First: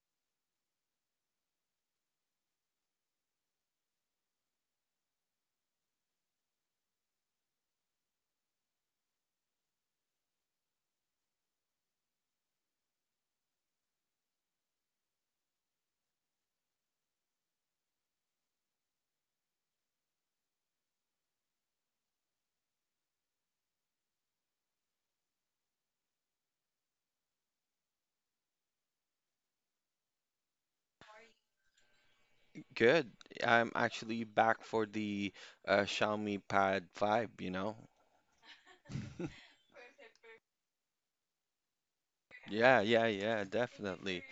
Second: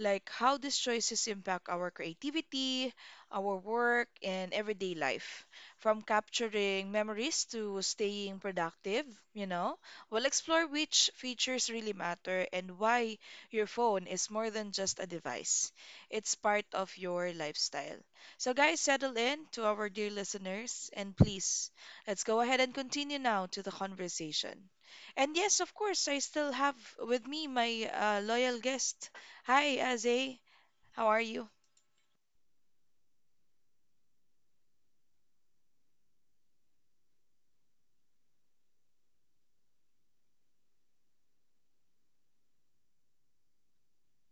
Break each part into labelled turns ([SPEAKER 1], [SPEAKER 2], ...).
[SPEAKER 1] like how these choices impact our creativity, our work, and everyday life. From capturing memories to staying productive, you know, we'll explore which features really matter and why your phone is more than just a device. It's part of your lifestyle. So, guys, settle in to our dear listeners and please, let's go ahead and continue now to the conversation. And yes, of course, I still have with me my loyal guest. Hi, Azay. How are you?
[SPEAKER 2] Actually back for the Xiaomi Pad 5, you know? Yeah, yeah, yeah, definitely.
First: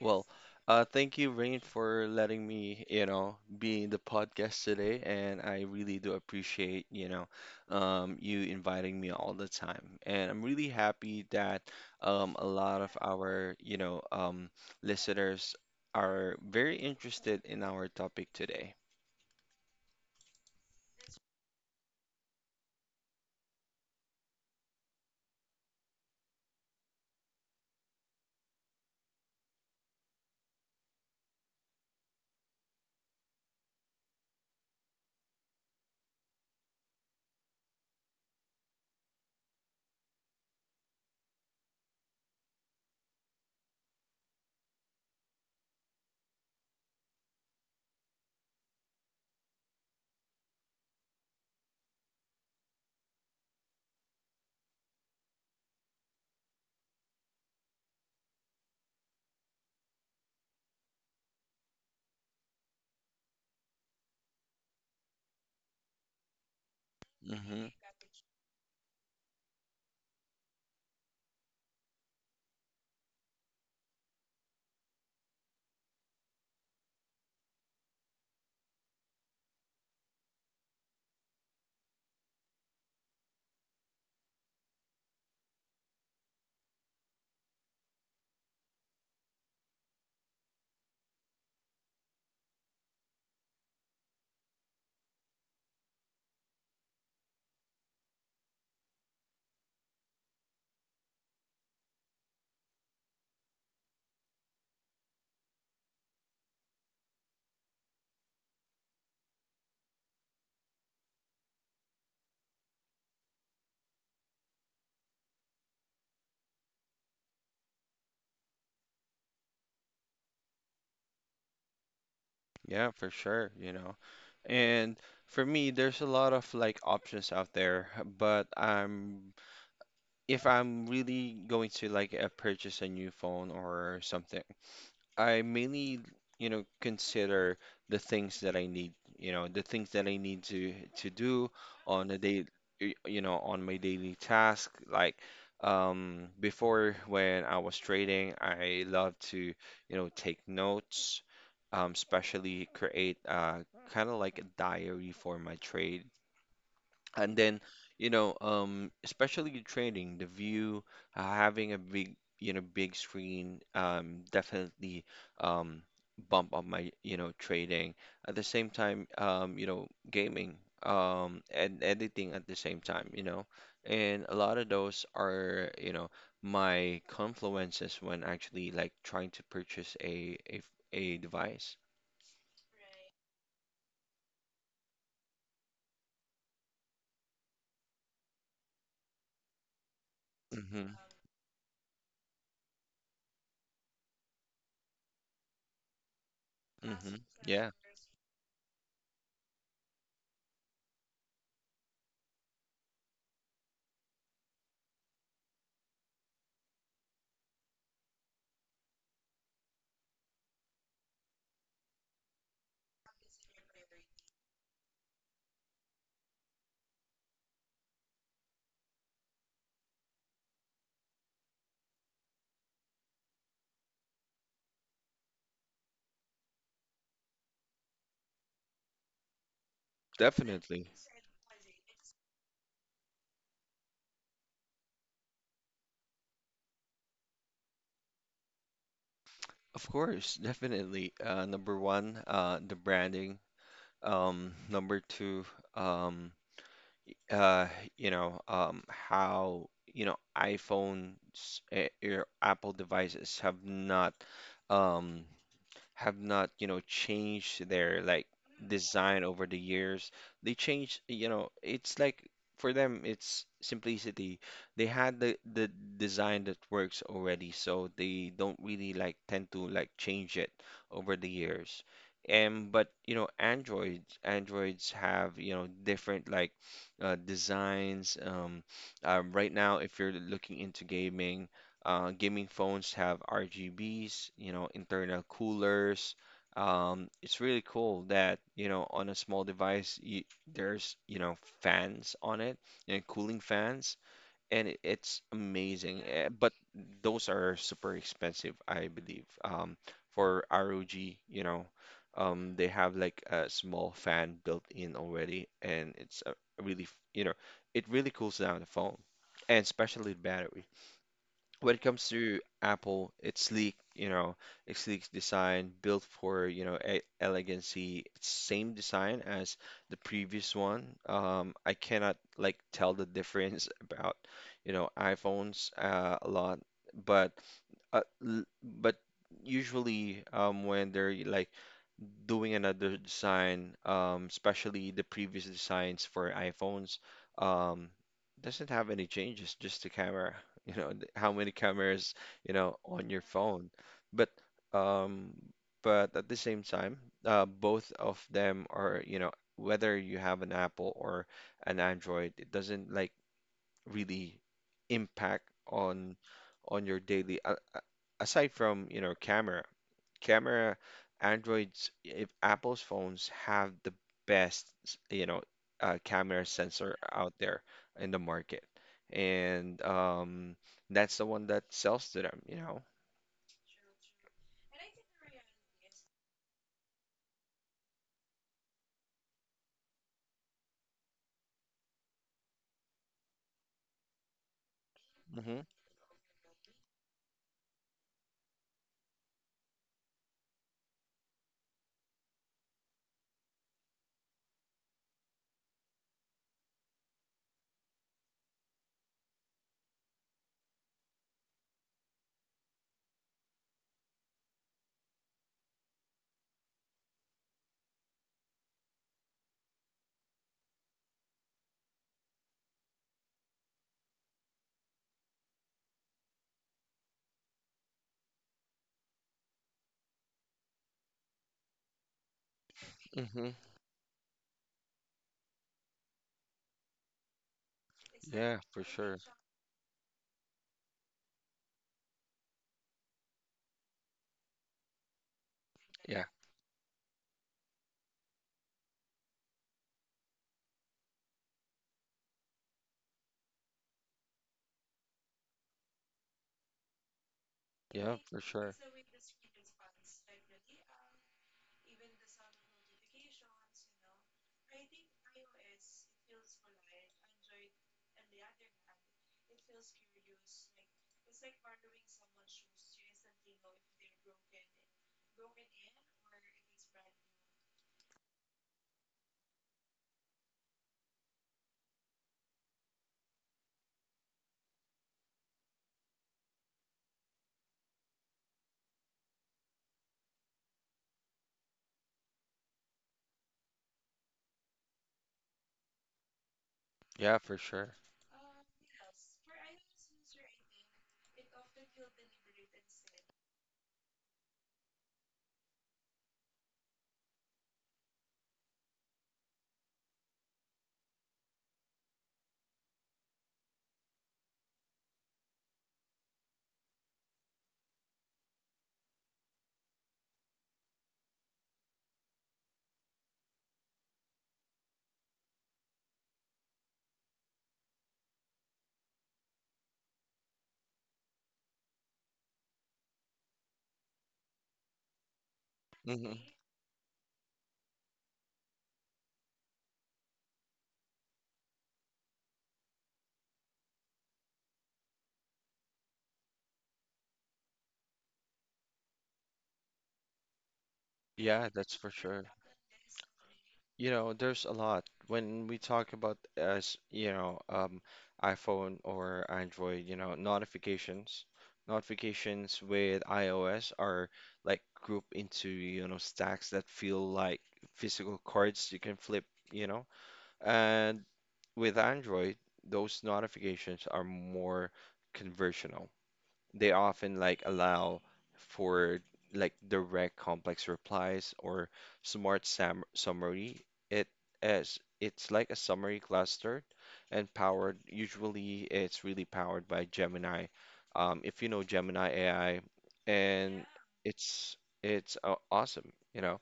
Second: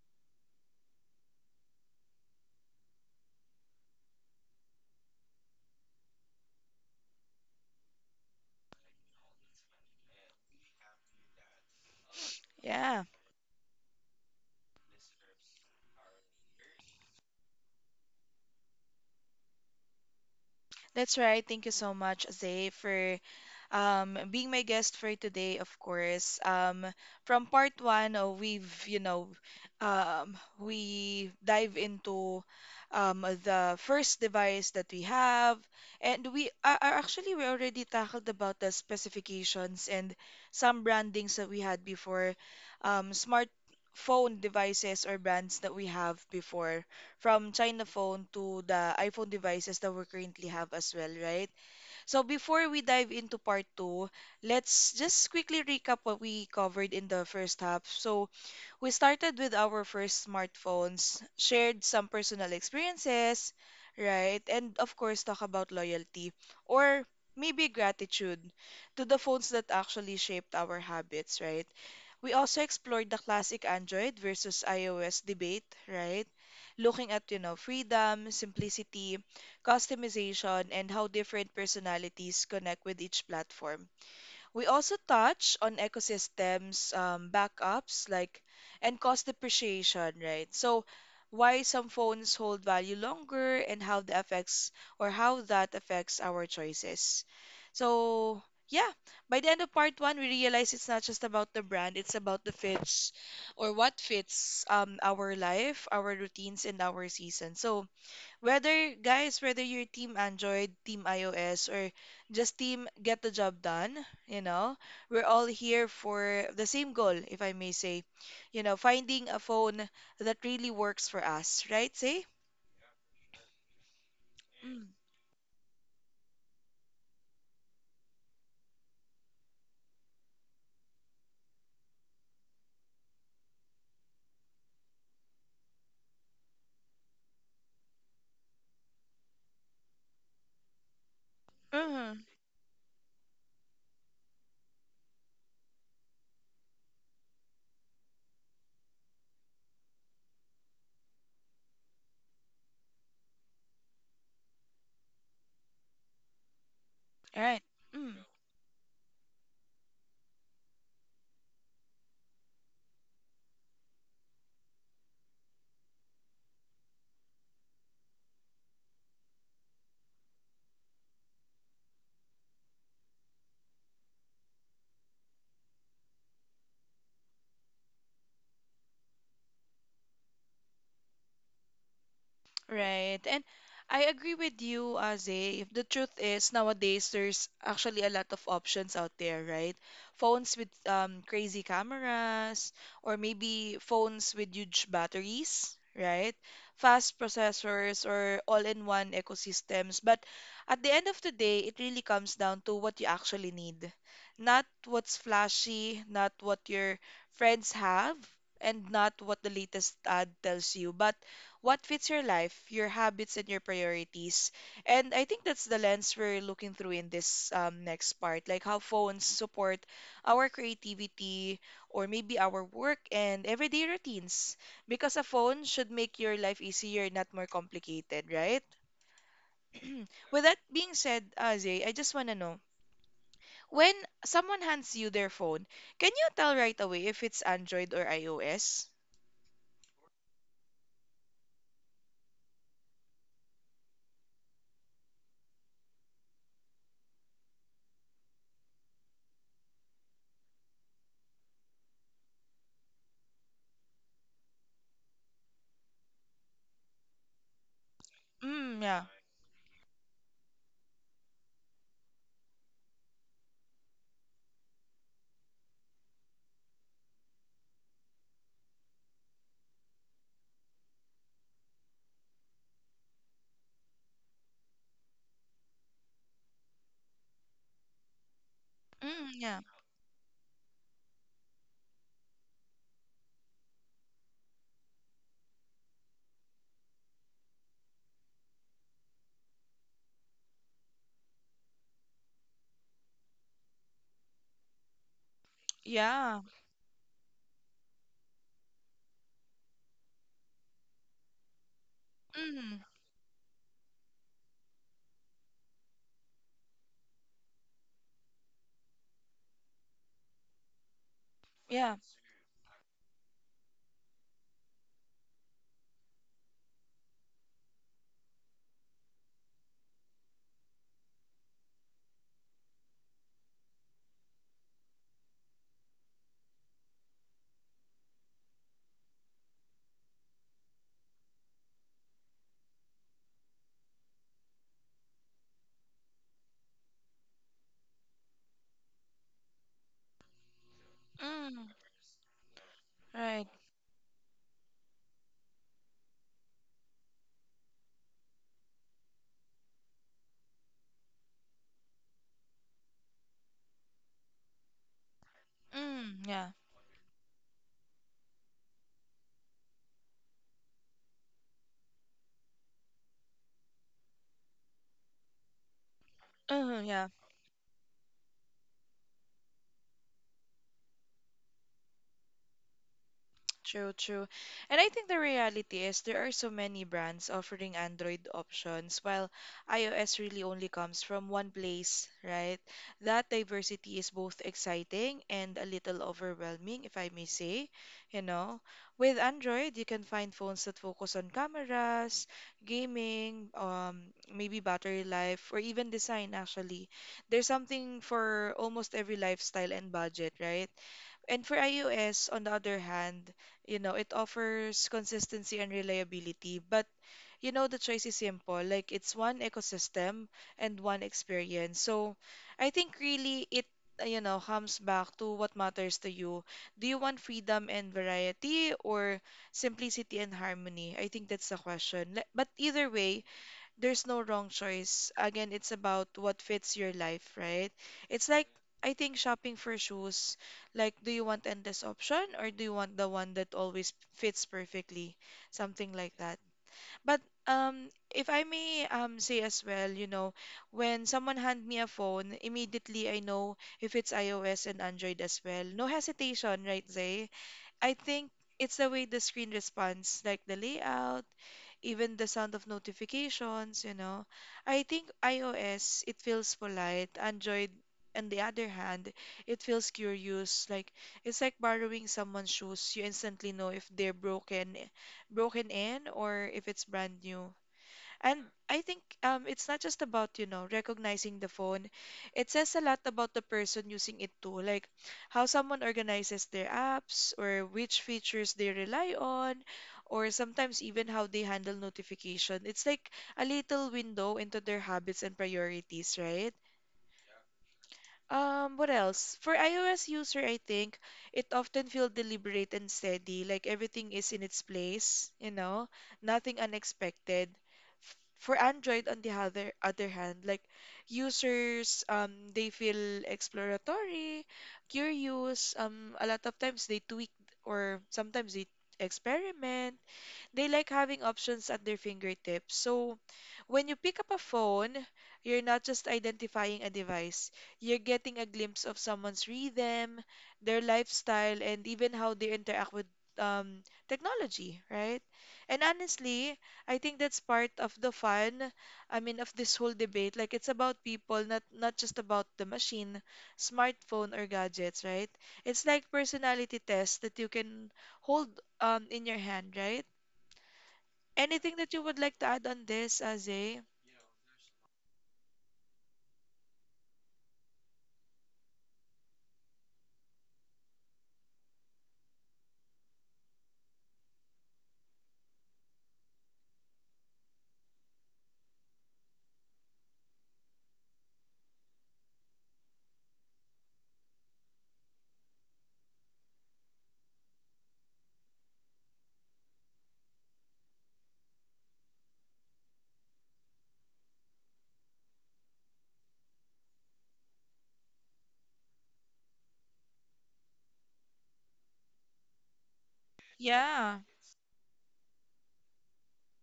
[SPEAKER 2] Well, thank you, Rain, for letting me, you know, be in the podcast today, and I really do appreciate, you inviting me all the time. And I'm really happy that a lot of
[SPEAKER 1] Yeah,
[SPEAKER 2] our, listeners are very interested in our topic today.
[SPEAKER 1] that's right. Thank you so much, Azay, for being my guest for today, of course. From part one, we've, you know, we dive into the first device that we have, and we are actually we already tackled about the specifications and some brandings that we had before, smartphone devices or brands that we have before. From China phone to the iPhone devices that we currently have as well, right? So before we dive into part two, let's just quickly recap what we covered in the first half. So we started with our first smartphones, shared some personal experiences, right? And of course, talk about loyalty or maybe
[SPEAKER 2] Mhm.
[SPEAKER 1] gratitude to the phones that actually shaped our habits, right? We also explored the classic Android versus iOS debate, right? Looking at, you know, freedom, simplicity, customization, and how different personalities connect with each platform. We also touch on ecosystems, backups, like, and cost depreciation, right? So, why some phones hold value longer and how that affects our choices. So, yeah, by the end of part one, we realize it's not just about the brand, it's about the fits or what fits our life, our routines, and our season. So, whether you're team Android, team iOS, or just team get the job done, you know, we're all here for the same goal, if I may say, you know, finding a phone that really works for us, right? Say?
[SPEAKER 2] Yeah, for sure, you know.
[SPEAKER 1] Mm.
[SPEAKER 2] And for me, there's a lot of like options out there, but I'm if I'm really going to like purchase a new phone or something, I mainly, you know, consider the things that I need, you know, the things that I need to do on a
[SPEAKER 1] Mm-hmm.
[SPEAKER 2] day, you know, on my daily task. Like, before when I was trading, I love to, you know, take notes, especially create kind of like a diary for my trade. And
[SPEAKER 1] All right.
[SPEAKER 2] then, especially in training, the view, having a big, you know, big screen, definitely um, bump up my, you know, trading. At the same time, you know, gaming, and editing at the same time, you know. And a lot of those are, you know, my confluences when actually like trying to purchase a device.
[SPEAKER 1] Right. And I agree with you, Aze. If The truth is, nowadays, there's actually a lot of options out there, right? Phones with
[SPEAKER 2] Mm-hmm,
[SPEAKER 1] crazy cameras, or maybe phones with huge batteries, right?
[SPEAKER 2] mm-hmm.
[SPEAKER 1] Fast
[SPEAKER 2] Yeah,
[SPEAKER 1] processors, or all-in-one ecosystems. But at the end of the day, it really comes down to what you actually need. Not what's flashy, not what your friends have, and not what the latest ad tells you, but what fits your life, your habits, and your priorities. And I think that's the lens we're looking through in this next part, like how phones support our creativity or maybe our work and everyday routines. Because a phone should make your life easier, not more complicated, right? With that
[SPEAKER 2] definitely.
[SPEAKER 1] being said, Azay, I just want to know when someone hands you their phone, can you tell right away if it's Android or iOS?
[SPEAKER 2] Of course, definitely. Number one, the branding. Number two, um, uh, how, you know, iPhones or Apple devices um, have not, you know, changed their like
[SPEAKER 1] Mm, yeah.
[SPEAKER 2] design over the years. They changed, you know, it's like for them it's simplicity. They had the design that works already, so they don't really like tend to like change it over the years. And but you know, Androids have, you know, different like designs.
[SPEAKER 1] Mm,
[SPEAKER 2] Right
[SPEAKER 1] yeah.
[SPEAKER 2] now, if you're looking into gaming, gaming phones have RGBs, you know, internal coolers. It's really cool that, you know, on a small device, there's, you know, fans on it and cooling fans, and it's amazing.
[SPEAKER 1] Yeah.
[SPEAKER 2] But those are super expensive, I believe. For ROG, you know, they
[SPEAKER 1] Mm,
[SPEAKER 2] have like a small fan built in already, and it's a really, you know, it really cools down the phone, and especially the battery when it
[SPEAKER 1] yeah.
[SPEAKER 2] comes to Apple, it's sleek, you know, it's sleek design built for, you know, e elegancy. It's same design as the previous one. I cannot like tell the difference about, you know, iPhones a lot, but uh, l- but usually when they're like doing another design, especially the previous designs for iPhones, um, doesn't have any changes, just the camera, you know, how many
[SPEAKER 1] Mm,
[SPEAKER 2] cameras, you know, on your
[SPEAKER 1] right.
[SPEAKER 2] phone. But um, but at the same time, both of them are, you know, whether you have an Apple or an Android, it doesn't like really impact
[SPEAKER 1] Mm, yeah.
[SPEAKER 2] on your daily aside from you know camera androids if apple's phones have the you know camera
[SPEAKER 1] Uh,
[SPEAKER 2] sensor
[SPEAKER 1] yeah.
[SPEAKER 2] out there in the market and that's the one that sells to them, you know.
[SPEAKER 1] True, true. And I think the reality is there are so many brands offering Android options, while iOS really only comes from one place, right? That diversity is both exciting and
[SPEAKER 2] Hmm.
[SPEAKER 1] a little overwhelming, if I may say, you know. With Android, you can find phones that focus on cameras, gaming, maybe battery life, or even design, actually. There's something for almost every lifestyle and budget, right? And for iOS, on the other hand, you know, it offers consistency and reliability, but you know, the choice is simple. Like it's one ecosystem and one experience. So I think really you know, comes back to what matters to you. Do you want freedom and variety or simplicity and harmony? I think that's the question. But either way,
[SPEAKER 2] Hmm.
[SPEAKER 1] there's no wrong choice. Again, it's about what fits your life, right? It's like
[SPEAKER 2] Yeah, for
[SPEAKER 1] I think
[SPEAKER 2] sure.
[SPEAKER 1] shopping for shoes, like do you want endless option or do you want the one that always fits perfectly? Something like
[SPEAKER 2] Yeah,
[SPEAKER 1] that. But um if I may say as well, you know, when someone hand me a phone, immediately I know if it's iOS and Android as well. No hesitation, right, Zay? I
[SPEAKER 2] yeah,
[SPEAKER 1] think
[SPEAKER 2] for sure.
[SPEAKER 1] it's the way the screen responds, like the layout, even the sound of notifications, you know. I think iOS, it feels polite. Android, on the other hand, it feels curious. Like it's like borrowing someone's shoes. You instantly know if broken in or if it's brand new. And I think it's not just about, you know, recognizing the phone. It says a lot about the person using it too, like how someone organizes their apps or which features they rely on, or sometimes even how they handle notification. It's like a little window into their habits and priorities, right?
[SPEAKER 2] Yeah, for sure.
[SPEAKER 1] What else? For iOS user, I think it often feels deliberate and steady, like everything is in its place, you know, nothing unexpected. For Android, on the other hand, like users, they feel exploratory, curious. A lot of times they tweak or sometimes they experiment. They like having options at their fingertips. So when you pick up a phone, you're not just identifying a device, you're getting a glimpse of someone's rhythm, their lifestyle, and even how they interact with um, technology, right? And
[SPEAKER 2] Hmm.
[SPEAKER 1] honestly, I think that's part of the fun. I mean, of this whole debate. Like, it's about people, not just about the machine, smartphone, or gadgets, right? It's like personality tests that you can hold in your hand, right?
[SPEAKER 2] Yeah,
[SPEAKER 1] Anything that
[SPEAKER 2] that's
[SPEAKER 1] you
[SPEAKER 2] for
[SPEAKER 1] would like
[SPEAKER 2] sure.
[SPEAKER 1] to add on this, Aze?
[SPEAKER 2] You know, there's a lot when we talk about, as you know, iPhone or Android, you know, notifications. Notifications with iOS are like grouped into, you know, stacks that feel like physical cards you can flip, you know. And with Android, those notifications are more conversational, they often like allow for like direct complex replies or smart sam summary. It as it's like a summary cluster and powered. Usually, it's really powered by Gemini. If you know Gemini AI, and
[SPEAKER 1] Yeah.
[SPEAKER 2] it's it's awesome, you know.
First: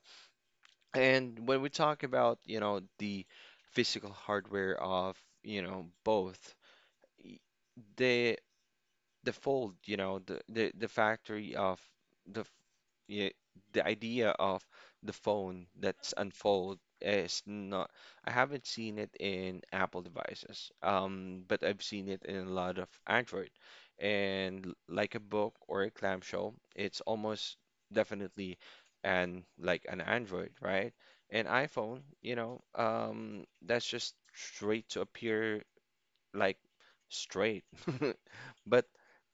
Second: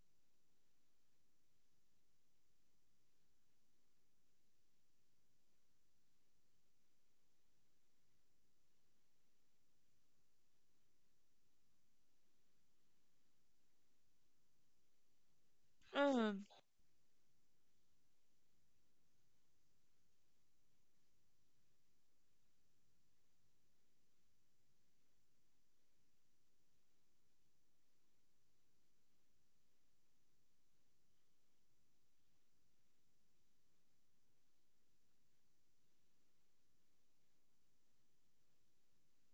[SPEAKER 2] And when we talk about, you know, the physical hardware of, you know, both, they the fold, you know, the factory of the f- yeah, the idea of the phone that's
[SPEAKER 1] Mm.
[SPEAKER 2] unfold is not. I haven't seen it in Apple devices, but I've seen it in a lot of Android. And like a book or a clamshell, it's almost definitely an like an Android, right? An iPhone, you know, that's just straight to appear like straight. But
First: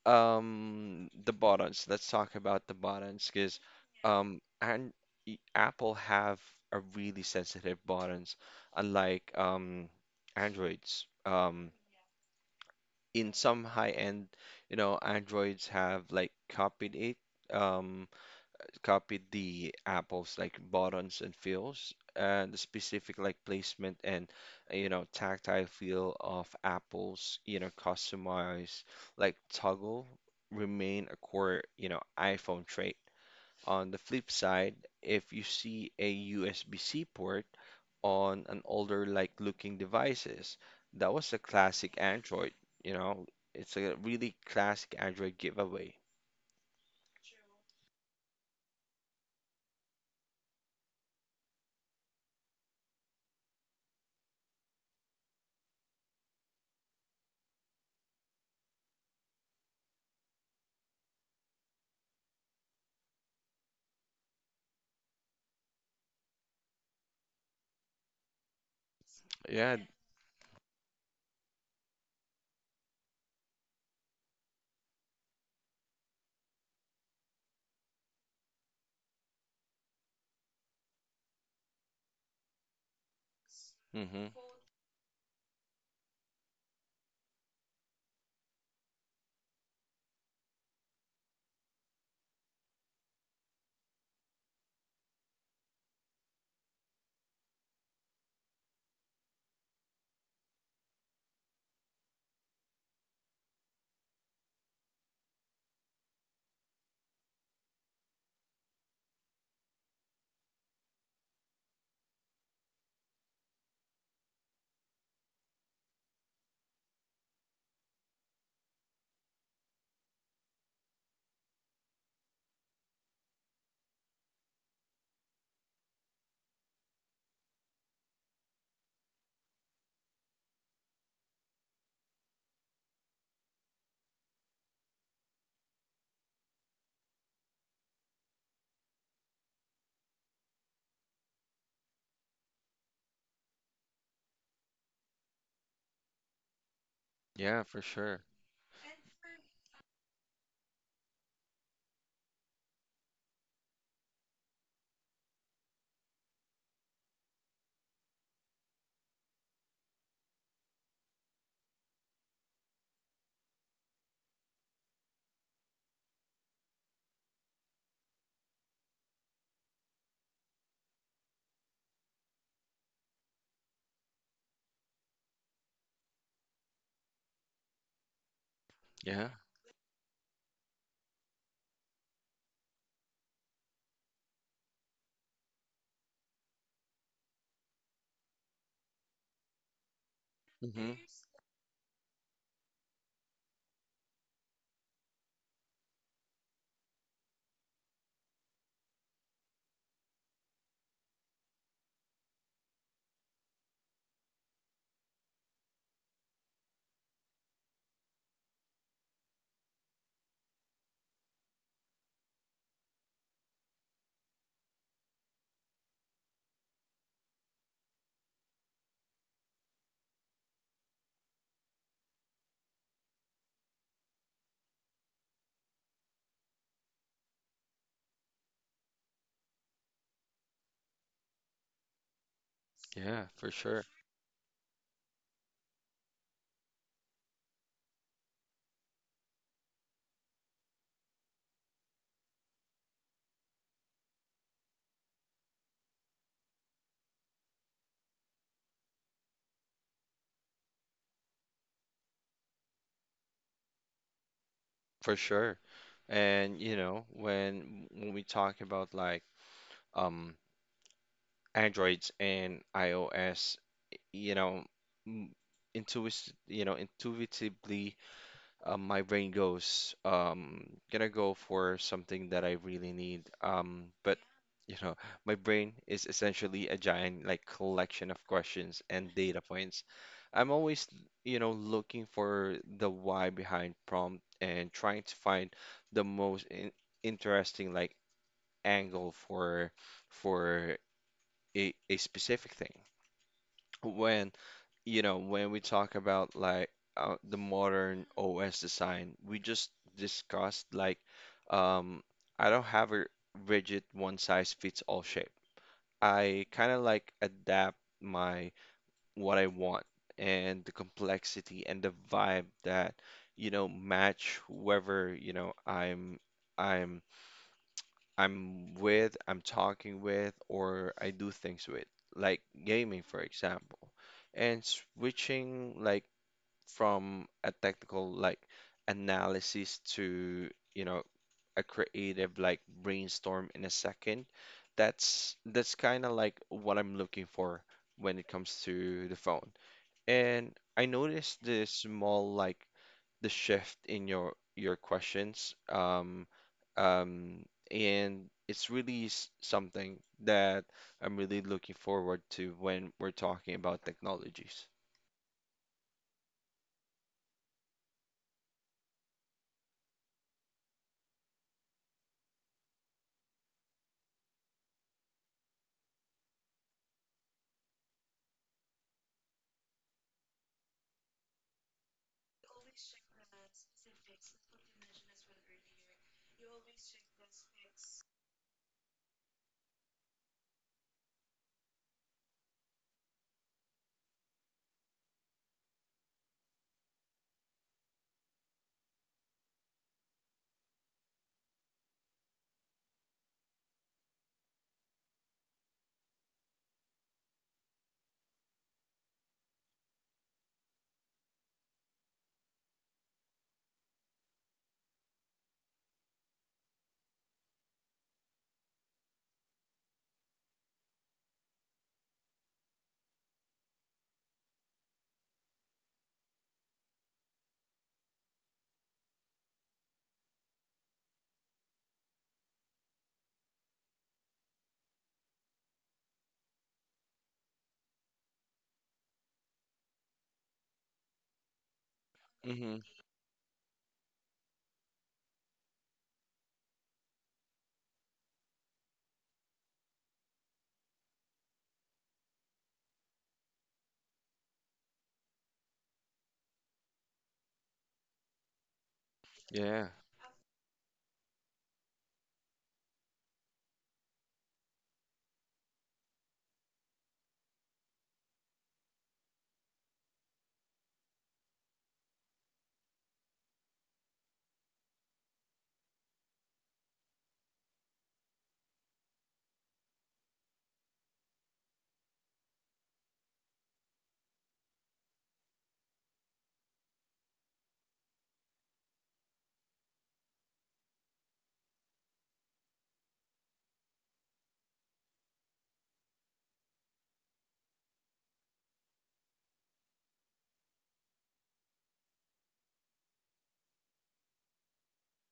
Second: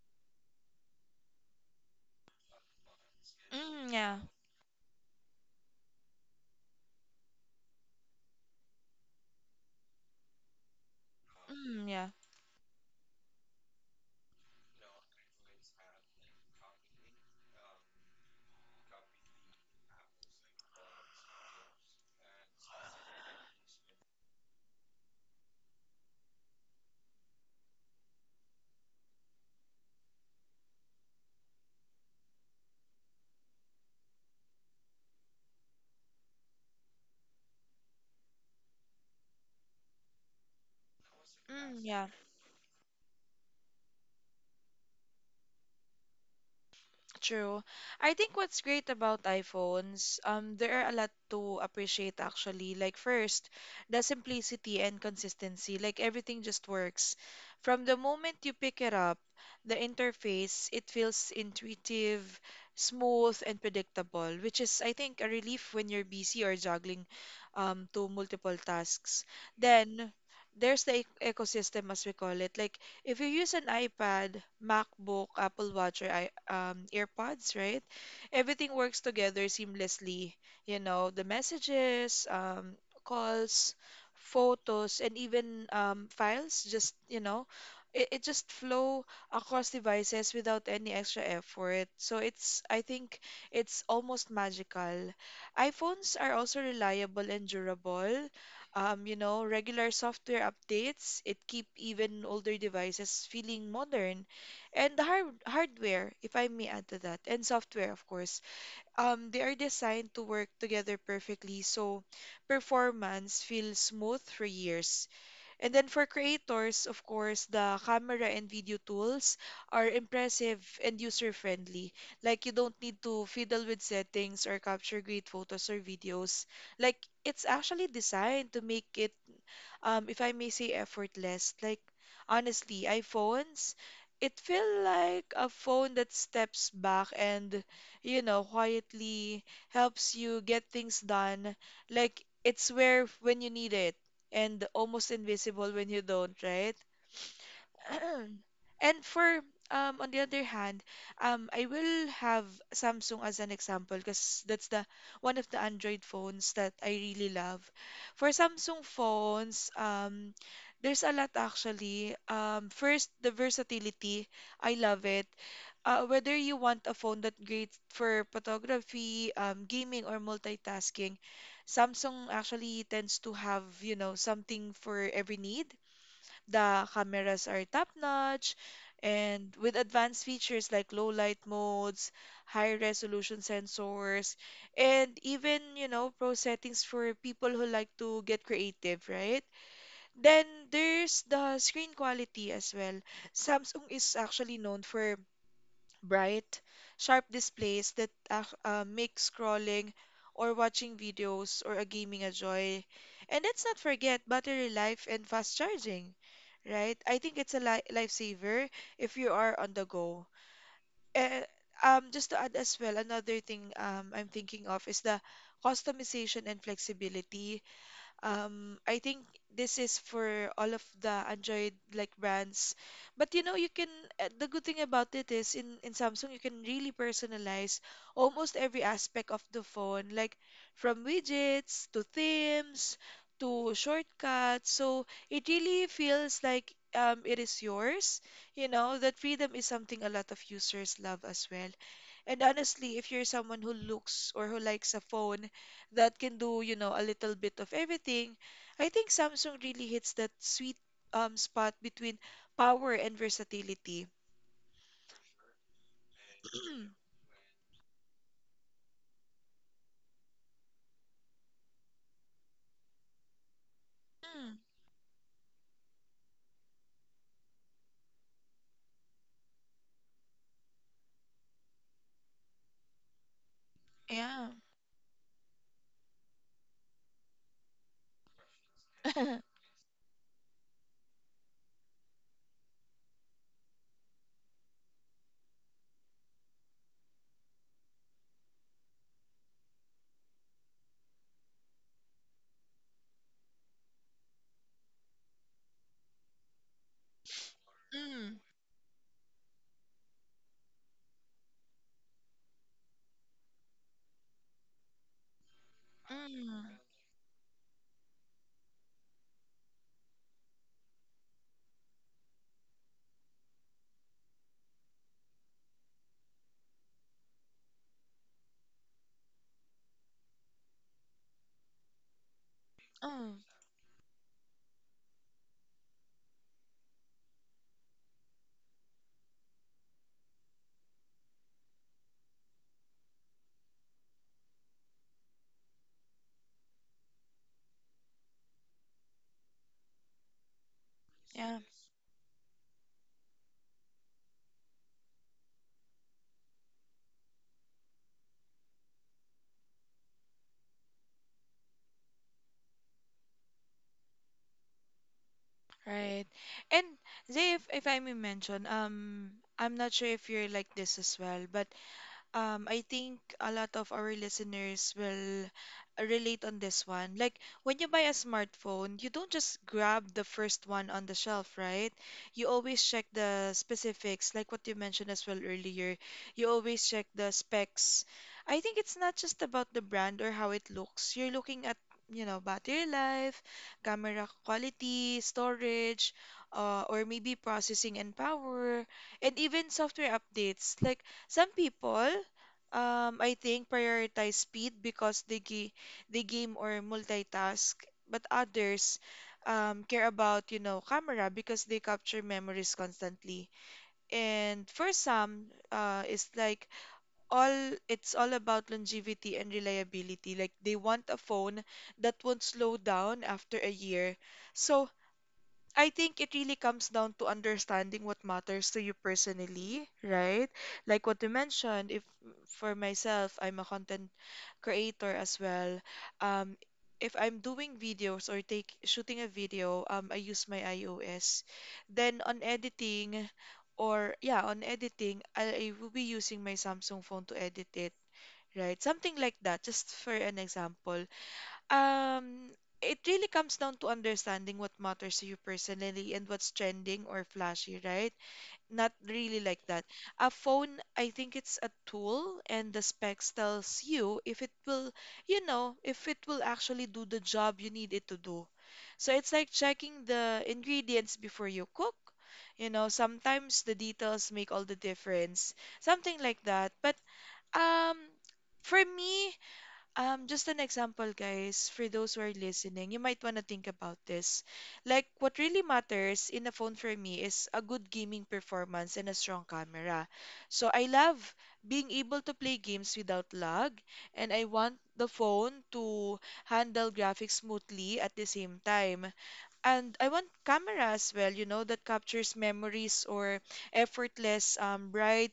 [SPEAKER 2] um, the buttons, let's talk about the buttons because
[SPEAKER 1] Mm, yeah.
[SPEAKER 2] um, and Apple have a really sensitive buttons, unlike Androids.
[SPEAKER 1] Mm, yeah.
[SPEAKER 2] In some high end, you know, Androids have like copied it. Um, Copied the Apple's like buttons and feels and the specific like placement and you know tactile feel of Apple's you know customized like toggle remain a core you know iPhone trait. On the flip side, if you see a USB-C port on an older like looking devices, that was a
[SPEAKER 1] Mm,
[SPEAKER 2] classic
[SPEAKER 1] yeah.
[SPEAKER 2] Android, you know, it's a really classic Android giveaway.
[SPEAKER 1] True. I think what's great about iPhones, there are a lot to appreciate actually. Like first, the simplicity and consistency. Like everything just works. From the moment you pick it up, the interface, it feels intuitive, smooth, and predictable, which is, I think, a relief when you're busy or juggling to multiple tasks.
[SPEAKER 2] Yeah.
[SPEAKER 1] Then there's the ecosystem, as we call it. Like if you use an iPad, MacBook, Apple Watch, or AirPods, right? Everything works together seamlessly. You know, the messages, calls,
[SPEAKER 2] Mm-hmm.
[SPEAKER 1] photos, and even files just, you know, it just flow across devices without any extra effort. So it's, I think, it's almost magical. iPhones are also reliable and durable. You know, regular software updates, it keep even older devices feeling modern. And the hardware, if I may add to that, and software, of course, they are designed to work together perfectly, so performance feels smooth for years. And then for creators, of course, the camera and video tools are impressive and user-friendly. Like you don't need to fiddle with settings or capture great photos or videos. Like it's actually designed to make it if I may say effortless. Like honestly, iPhones, it feel like a phone that steps back and you know quietly helps you get things done. Like it's where when you need it and almost invisible when you don't, right?
[SPEAKER 2] Yeah, for sure.
[SPEAKER 1] And for on the other hand, I will have Samsung as an example because that's the one of the Android phones that I really love. For Samsung phones, there's a lot actually. Um, first the versatility, I love it. Whether you want a phone that great for photography, gaming or multitasking, Samsung actually tends to have, you know, something for every need. The cameras are top-notch
[SPEAKER 2] Yeah.
[SPEAKER 1] and with advanced features like low light modes, high resolution sensors, and even, you know, pro settings for people who like to get creative, right? Then
[SPEAKER 2] Hmm.
[SPEAKER 1] there's the screen quality as well. Samsung is actually known for bright, sharp displays that make scrolling or watching videos or a gaming a joy. And let's not forget battery life and fast charging, right? I think it's a li lifesaver if you are on the go. And just to add as well, another thing I'm thinking of is the customization and flexibility. I think this is for all of the Android like brands. But you know, you can the good thing about it is in Samsung you can really personalize almost every aspect of the phone, like from widgets to themes
[SPEAKER 2] Yeah, for
[SPEAKER 1] to
[SPEAKER 2] sure.
[SPEAKER 1] shortcuts. So it really feels like it is yours. You know, that freedom is something a lot of users love as well. And honestly, if you're someone who looks or who likes a phone that can do, you know, a little bit of everything, I think Samsung really hits that sweet spot between power and versatility.
[SPEAKER 2] For sure. And you know, when we talk about like um Androids and iOS, you
[SPEAKER 1] Mm, Mm,
[SPEAKER 2] know, m- intuit you know, intuitively my brain goes, gonna go for something that I really need. But
[SPEAKER 1] yeah.
[SPEAKER 2] you know, my brain is essentially a giant like collection of questions and data points. I'm always, you know, looking for the why behind prompt and trying to find the most in interesting like angle for a specific thing when you know when we talk about like the modern
[SPEAKER 1] Mm,
[SPEAKER 2] OS design, we just discussed like um, I don't have a rigid one size fits all shape. I
[SPEAKER 1] mm,
[SPEAKER 2] kind of like adapt my what I want and the complexity and the vibe that you know match whoever you know I'm I'm with, I'm talking with, or I do things with, like gaming, for
[SPEAKER 1] mm,
[SPEAKER 2] example. And switching like from a technical like analysis to, you know, a creative like brainstorm in a second, that's kind of like what I'm looking for when it comes to the phone. And I noticed
[SPEAKER 1] yeah.
[SPEAKER 2] this small like the shift in your questions. Um, and it's really something that I'm really looking forward to when we're talking about technologies.
[SPEAKER 1] Right. And Zay, if I may mention, I'm not sure if you're like this as well, but I think a lot of our listeners will relate on this one. Like when you buy a smartphone, you don't just grab the first one on the shelf, right? You always check the specifics, like what you mentioned as well earlier. You always check the specs. I think it's not just about the brand or how it looks. You're looking at, you know, battery life, camera quality, storage, or maybe processing and power, and even software updates. Like some people, I think prioritize speed because they game or multitask, but others care about, you know, camera because they capture memories constantly. And for some, it's like all it's all about longevity and reliability. Like they want a phone that won't slow down after a year. So I think it really comes down to understanding what matters to you personally, right? Like what you mentioned, if for myself, I'm a content creator as well. Um, if I'm doing videos or take shooting a video, I use my iOS. Then on
[SPEAKER 2] Mm-hmm.
[SPEAKER 1] editing, or yeah, on editing, I will be using my Samsung phone to edit it, right? Something like that, just for an example. Um, it really comes down to understanding what matters to you personally and what's trending or flashy, right? Not really like that.
[SPEAKER 2] Yeah,
[SPEAKER 1] A phone, I think it's a tool, and the specs tells you if it will, you know, if it will actually do the job you need it to do. So it's like checking the ingredients before you cook. You know, sometimes the details make all the difference, something like that. But um, for me, just an example, guys, for those who are listening, you might want to think about this. Like, what really matters in a phone for me is a good gaming performance and a strong camera. So, I love being able to play games without lag, and I want the phone to handle graphics smoothly at the same time. And I want camera as well, you know, that captures memories or effortless, bright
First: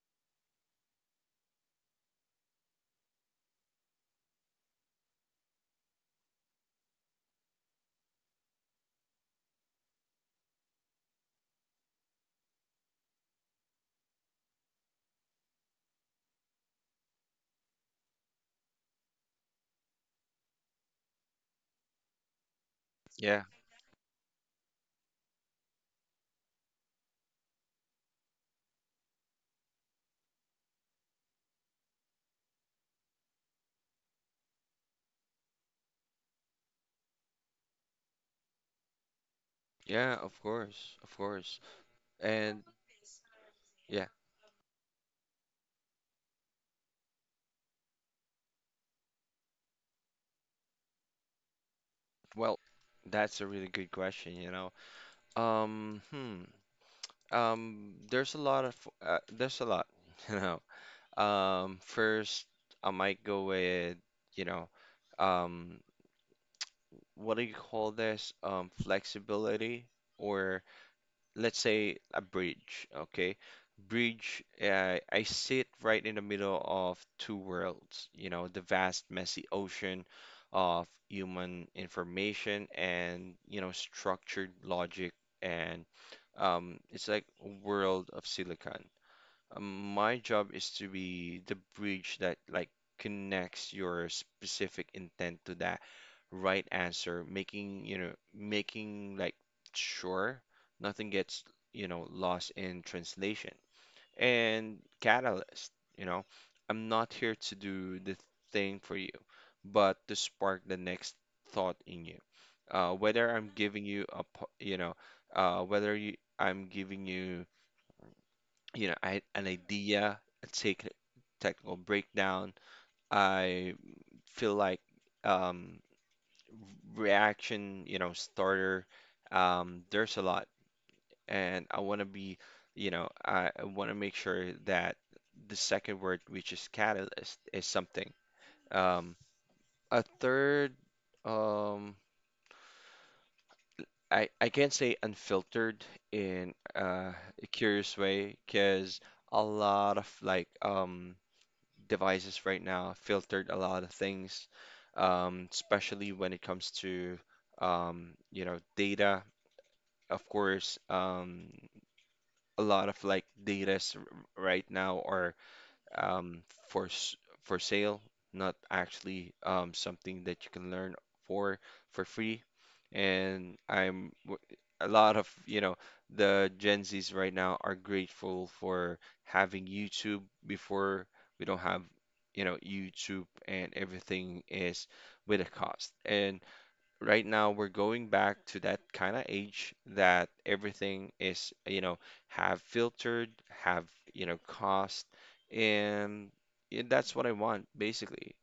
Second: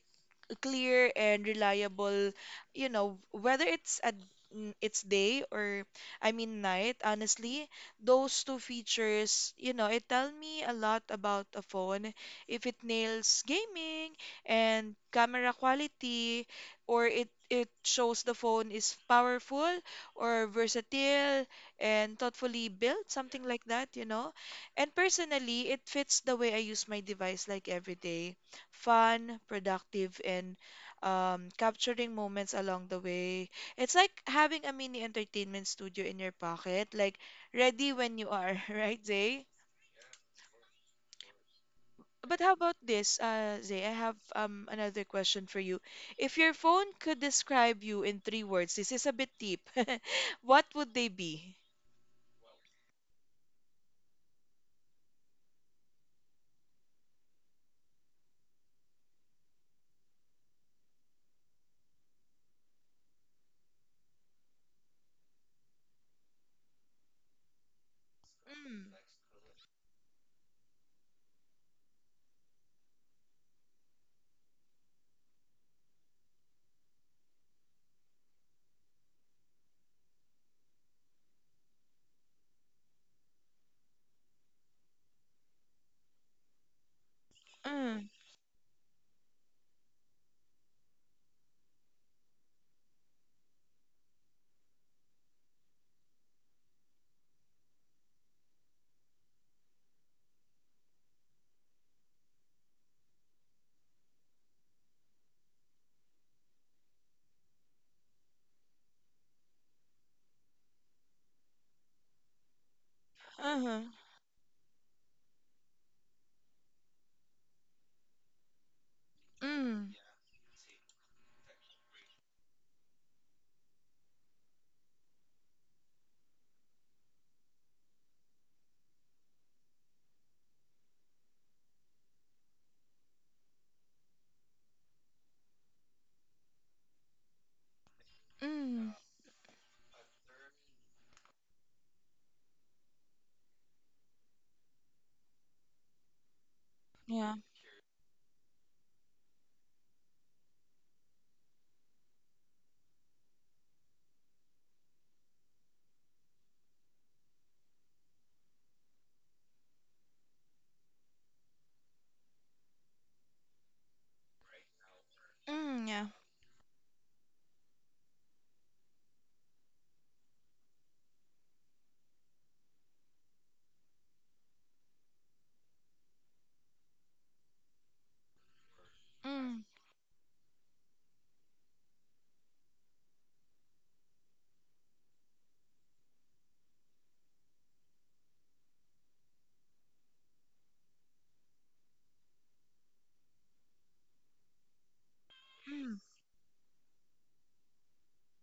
[SPEAKER 1] clear and reliable, you know, whether it's at it's day or I mean night, honestly, those two features, you know, it tell me a lot about a phone if it nails gaming and camera quality or it shows the phone is powerful or versatile and thoughtfully built,
[SPEAKER 2] yeah,
[SPEAKER 1] something like that, you know. And personally, it fits the way I use my device like every day fun, productive, and capturing moments along the way. It's like having a mini entertainment studio in your pocket, like ready when you are, right, Zay?
[SPEAKER 2] yeah, of course, of course.
[SPEAKER 1] But how
[SPEAKER 2] And
[SPEAKER 1] about this, Zay? I
[SPEAKER 2] yeah,
[SPEAKER 1] have another question for you. If your phone could describe you in three words, this is a bit deep. What would they be?
[SPEAKER 2] well, that's a really good question, you know. Hmm. There's a lot of there's a lot, you know. First, I might go with, you know, um, what do you call this?
[SPEAKER 1] Mm,
[SPEAKER 2] Flexibility, or let's say a bridge, okay? Bridge, I sit right in the middle of two worlds, you know, the vast, messy ocean of human information and, you know, structured logic. And it's like a
[SPEAKER 1] mm,
[SPEAKER 2] world of silicon. My job is to be the bridge that like connects your specific intent to that right answer, making, you know, making like sure nothing gets, you know, lost in translation. And catalyst, you know, I'm not here to do the thing for you, but to spark the next thought in you. Whether I'm
[SPEAKER 1] uh-huh,
[SPEAKER 2] giving you a, you know, I'm giving you you know, I had an
[SPEAKER 1] mm,
[SPEAKER 2] idea, a technical breakdown. I feel like um, reaction, you know, starter. There's a lot, and I want to be, you know, I want to make sure that the second word, which is catalyst, is something.
[SPEAKER 1] mm,
[SPEAKER 2] Um, a third, um, I can't say unfiltered in
[SPEAKER 1] yeah,
[SPEAKER 2] a curious way because a lot of like devices right now filtered a lot of things, especially when it comes to you know, data. Of course, a lot of like data right now are
[SPEAKER 1] mm, yeah,
[SPEAKER 2] um, for s- for sale, not actually something that you can learn for for free. And I'm w- a lot of, you know, the Gen Zs right now are grateful for
[SPEAKER 1] mm,
[SPEAKER 2] having YouTube before we don't have, you know, YouTube and everything is with a cost. And right now we're going back to that kind of age that everything is, you know, have filtered, have, you know, cost,
[SPEAKER 1] mm,
[SPEAKER 2] and yeah, that's what I want basically.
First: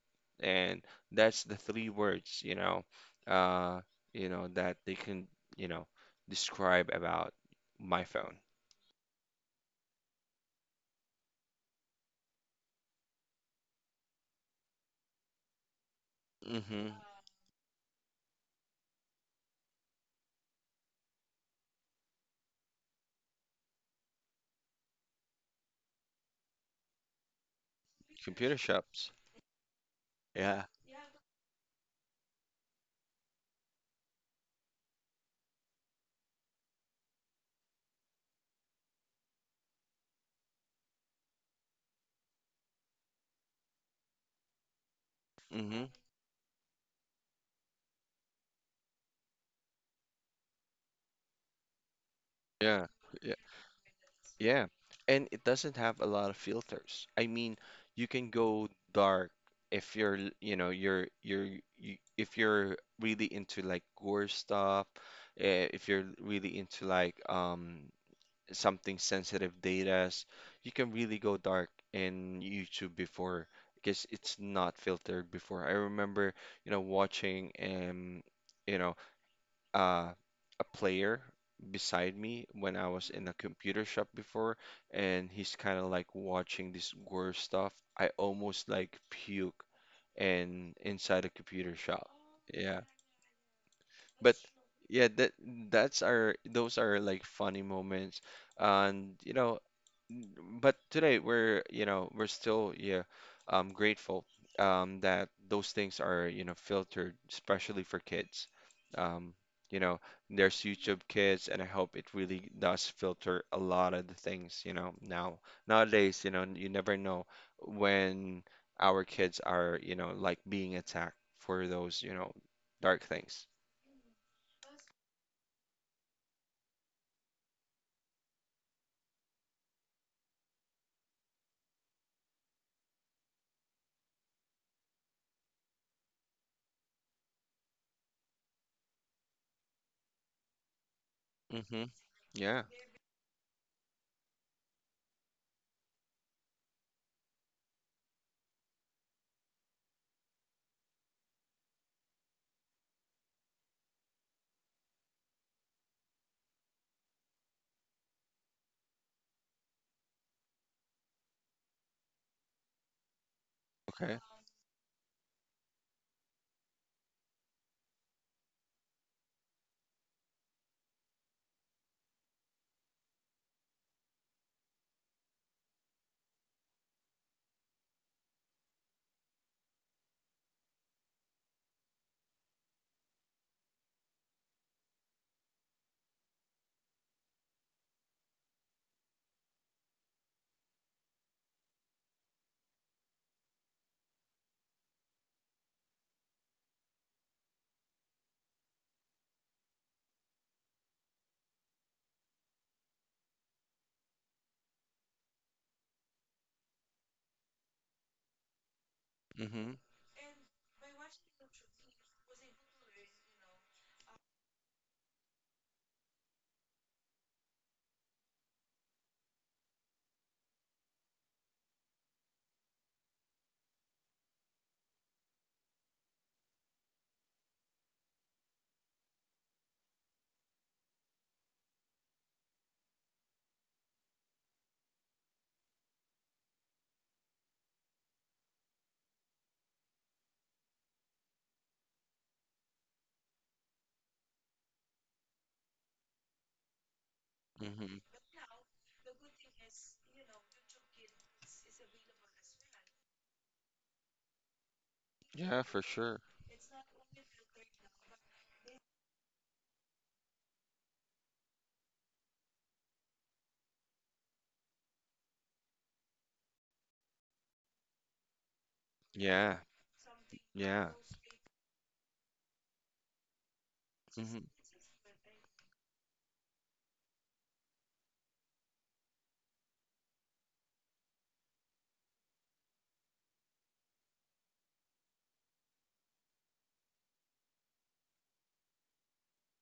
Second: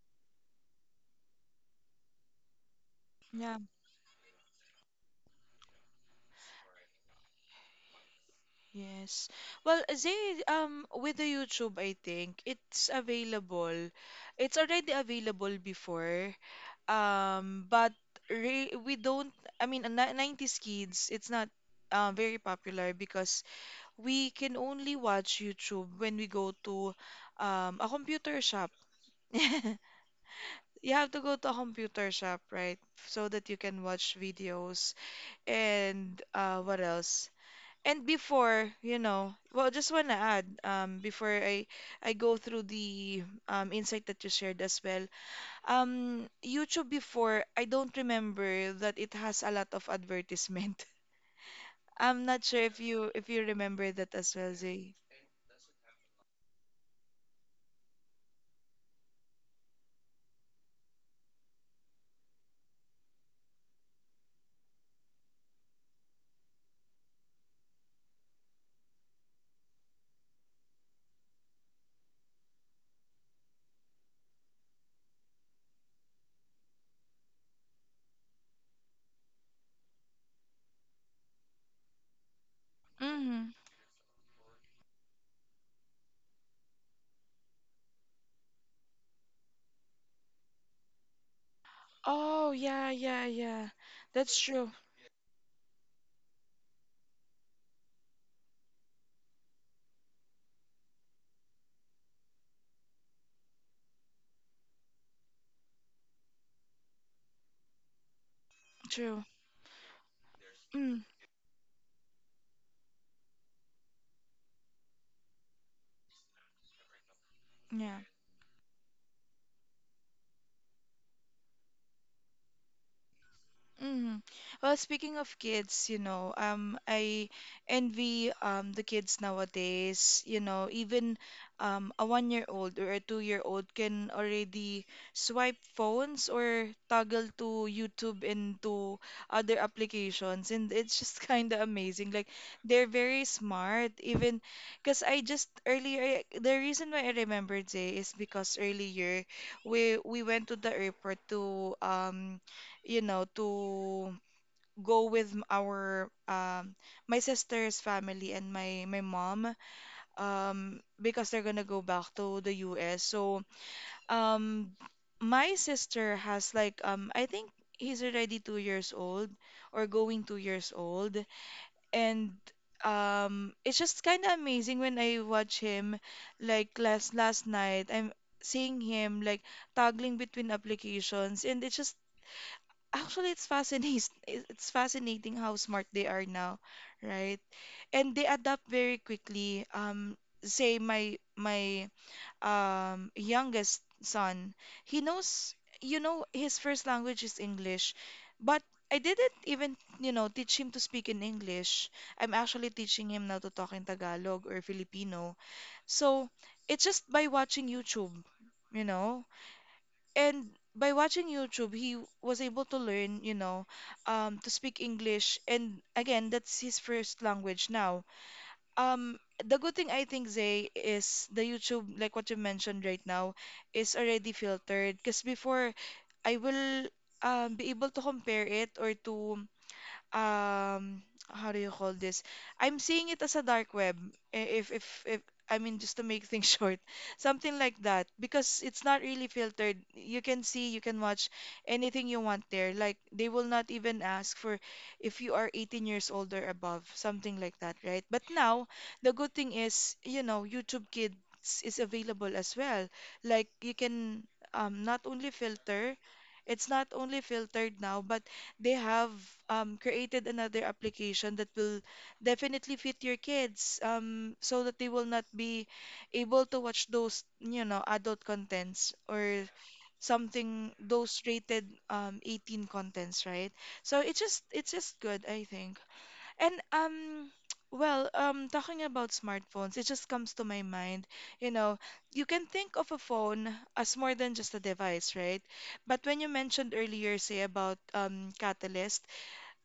[SPEAKER 2] And that's the three words,
[SPEAKER 1] yeah.
[SPEAKER 2] uh, you know, that they can, you know, describe about my phone.
[SPEAKER 1] Yes. Well, they with the YouTube, I think it's available. It's already available before.
[SPEAKER 2] Hmm.
[SPEAKER 1] But re we don't. I mean, 90s kids, it's not very popular because we can only watch YouTube when we go to a computer
[SPEAKER 2] Computer
[SPEAKER 1] shop.
[SPEAKER 2] shops. Yeah.
[SPEAKER 1] You have to go to a computer shop, right? So that you can watch videos and what else? And before, you know, well, just want to add, before I go through the insight that you shared as well.
[SPEAKER 2] Hmm.
[SPEAKER 1] YouTube before, I don't remember that it has a lot of advertisement. I'm not sure if
[SPEAKER 2] Yeah.
[SPEAKER 1] you if you remember that as well,
[SPEAKER 2] Yeah,
[SPEAKER 1] Zay.
[SPEAKER 2] and it doesn't have a lot of filters. I mean, you can go dark if you're, you know, if you're really into like gore stuff, if you're really into like something sensitive data, you can really go dark in YouTube before because it's not filtered before. I remember, you know, watching you know, uh, a player beside me when I was in a
[SPEAKER 1] Mm-hmm.
[SPEAKER 2] computer shop before, and he's kind of like watching this gore stuff. I almost like puke and inside a computer shop.
[SPEAKER 1] Oh
[SPEAKER 2] Yeah.
[SPEAKER 1] yeah, yeah, yeah.
[SPEAKER 2] But
[SPEAKER 1] That's true,
[SPEAKER 2] Yeah, that's our those are like funny moments. And but today we're we're still, yeah, grateful that those things are filtered, especially for kids.
[SPEAKER 1] true.
[SPEAKER 2] um you know there's YouTube
[SPEAKER 1] Mm,
[SPEAKER 2] Kids, and I hope it really does filter a lot of the things. Now, nowadays, you never know
[SPEAKER 1] yeah.
[SPEAKER 2] when our kids are like being attacked for those, dark things.
[SPEAKER 1] Hmm. Well, speaking of kids, you know, I envy the kids nowadays. You know, even a one-year-old or a two-year-old can already swipe phones or toggle to YouTube and to other applications, and it's just kind of
[SPEAKER 2] Mm-hmm.
[SPEAKER 1] amazing. Like
[SPEAKER 2] Yeah.
[SPEAKER 1] they're very smart. Even because I just earlier, the reason why I remembered Jay is because earlier we went to the airport to you know, to go with our my sister's family and my mom, because they're gonna go back to the US. So
[SPEAKER 2] Okay.
[SPEAKER 1] um my sister has like, I think he's already 2 years old or going 2 years old, and it's just kind of amazing when I watch him. Like last night I'm seeing him like toggling between applications, and it's just actually it's fascinating. It's fascinating how smart they are now, right? And they adapt very quickly. Say, my youngest son, he knows, you know, his first language is English, but I didn't even, you know, teach him to speak in English. I'm actually teaching him now to talk in Tagalog or Filipino. So it's just by watching YouTube, you know,
[SPEAKER 2] Mm-hmm.
[SPEAKER 1] and by watching YouTube, he was able to learn, you know, to speak English. And again, that's his first language now. Um, the good thing I think, Zay, is the YouTube, like what you mentioned right now, is already filtered. Because before, I will be able to compare it, or to, um how do you call this? I'm seeing it as a dark web. If I mean, just to make things short, something like that, because it's not really filtered. You can see, you can watch anything you want there. Like they will not even ask for if you are 18 years old or above, something like that,
[SPEAKER 2] Mm-hmm.
[SPEAKER 1] right? But now the good thing is, you know, YouTube Kids is available as well. Like you can, not only
[SPEAKER 2] Yeah, for
[SPEAKER 1] filter,
[SPEAKER 2] sure.
[SPEAKER 1] it's not only filtered now, but they have created another application that will definitely fit your kids, so that they will not be able to watch those, you know, adult contents, or
[SPEAKER 2] Yeah.
[SPEAKER 1] something,
[SPEAKER 2] Yeah.
[SPEAKER 1] those rated, 18 contents, right? So it's just
[SPEAKER 2] Hmm.
[SPEAKER 1] it's just good, I think. And well, talking about smartphones, it just comes to my mind, you know, you can think of a phone as more than just a device, right? But when you mentioned earlier, say about, Catalyst,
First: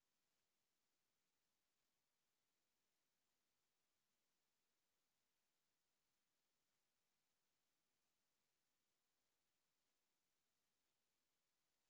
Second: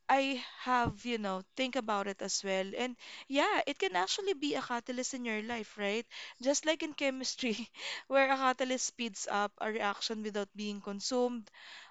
[SPEAKER 1] I have, you know, think about it as well. And yeah, it can actually be a catalyst in your life, right? Just like in chemistry, where a catalyst speeds up a reaction without being consumed,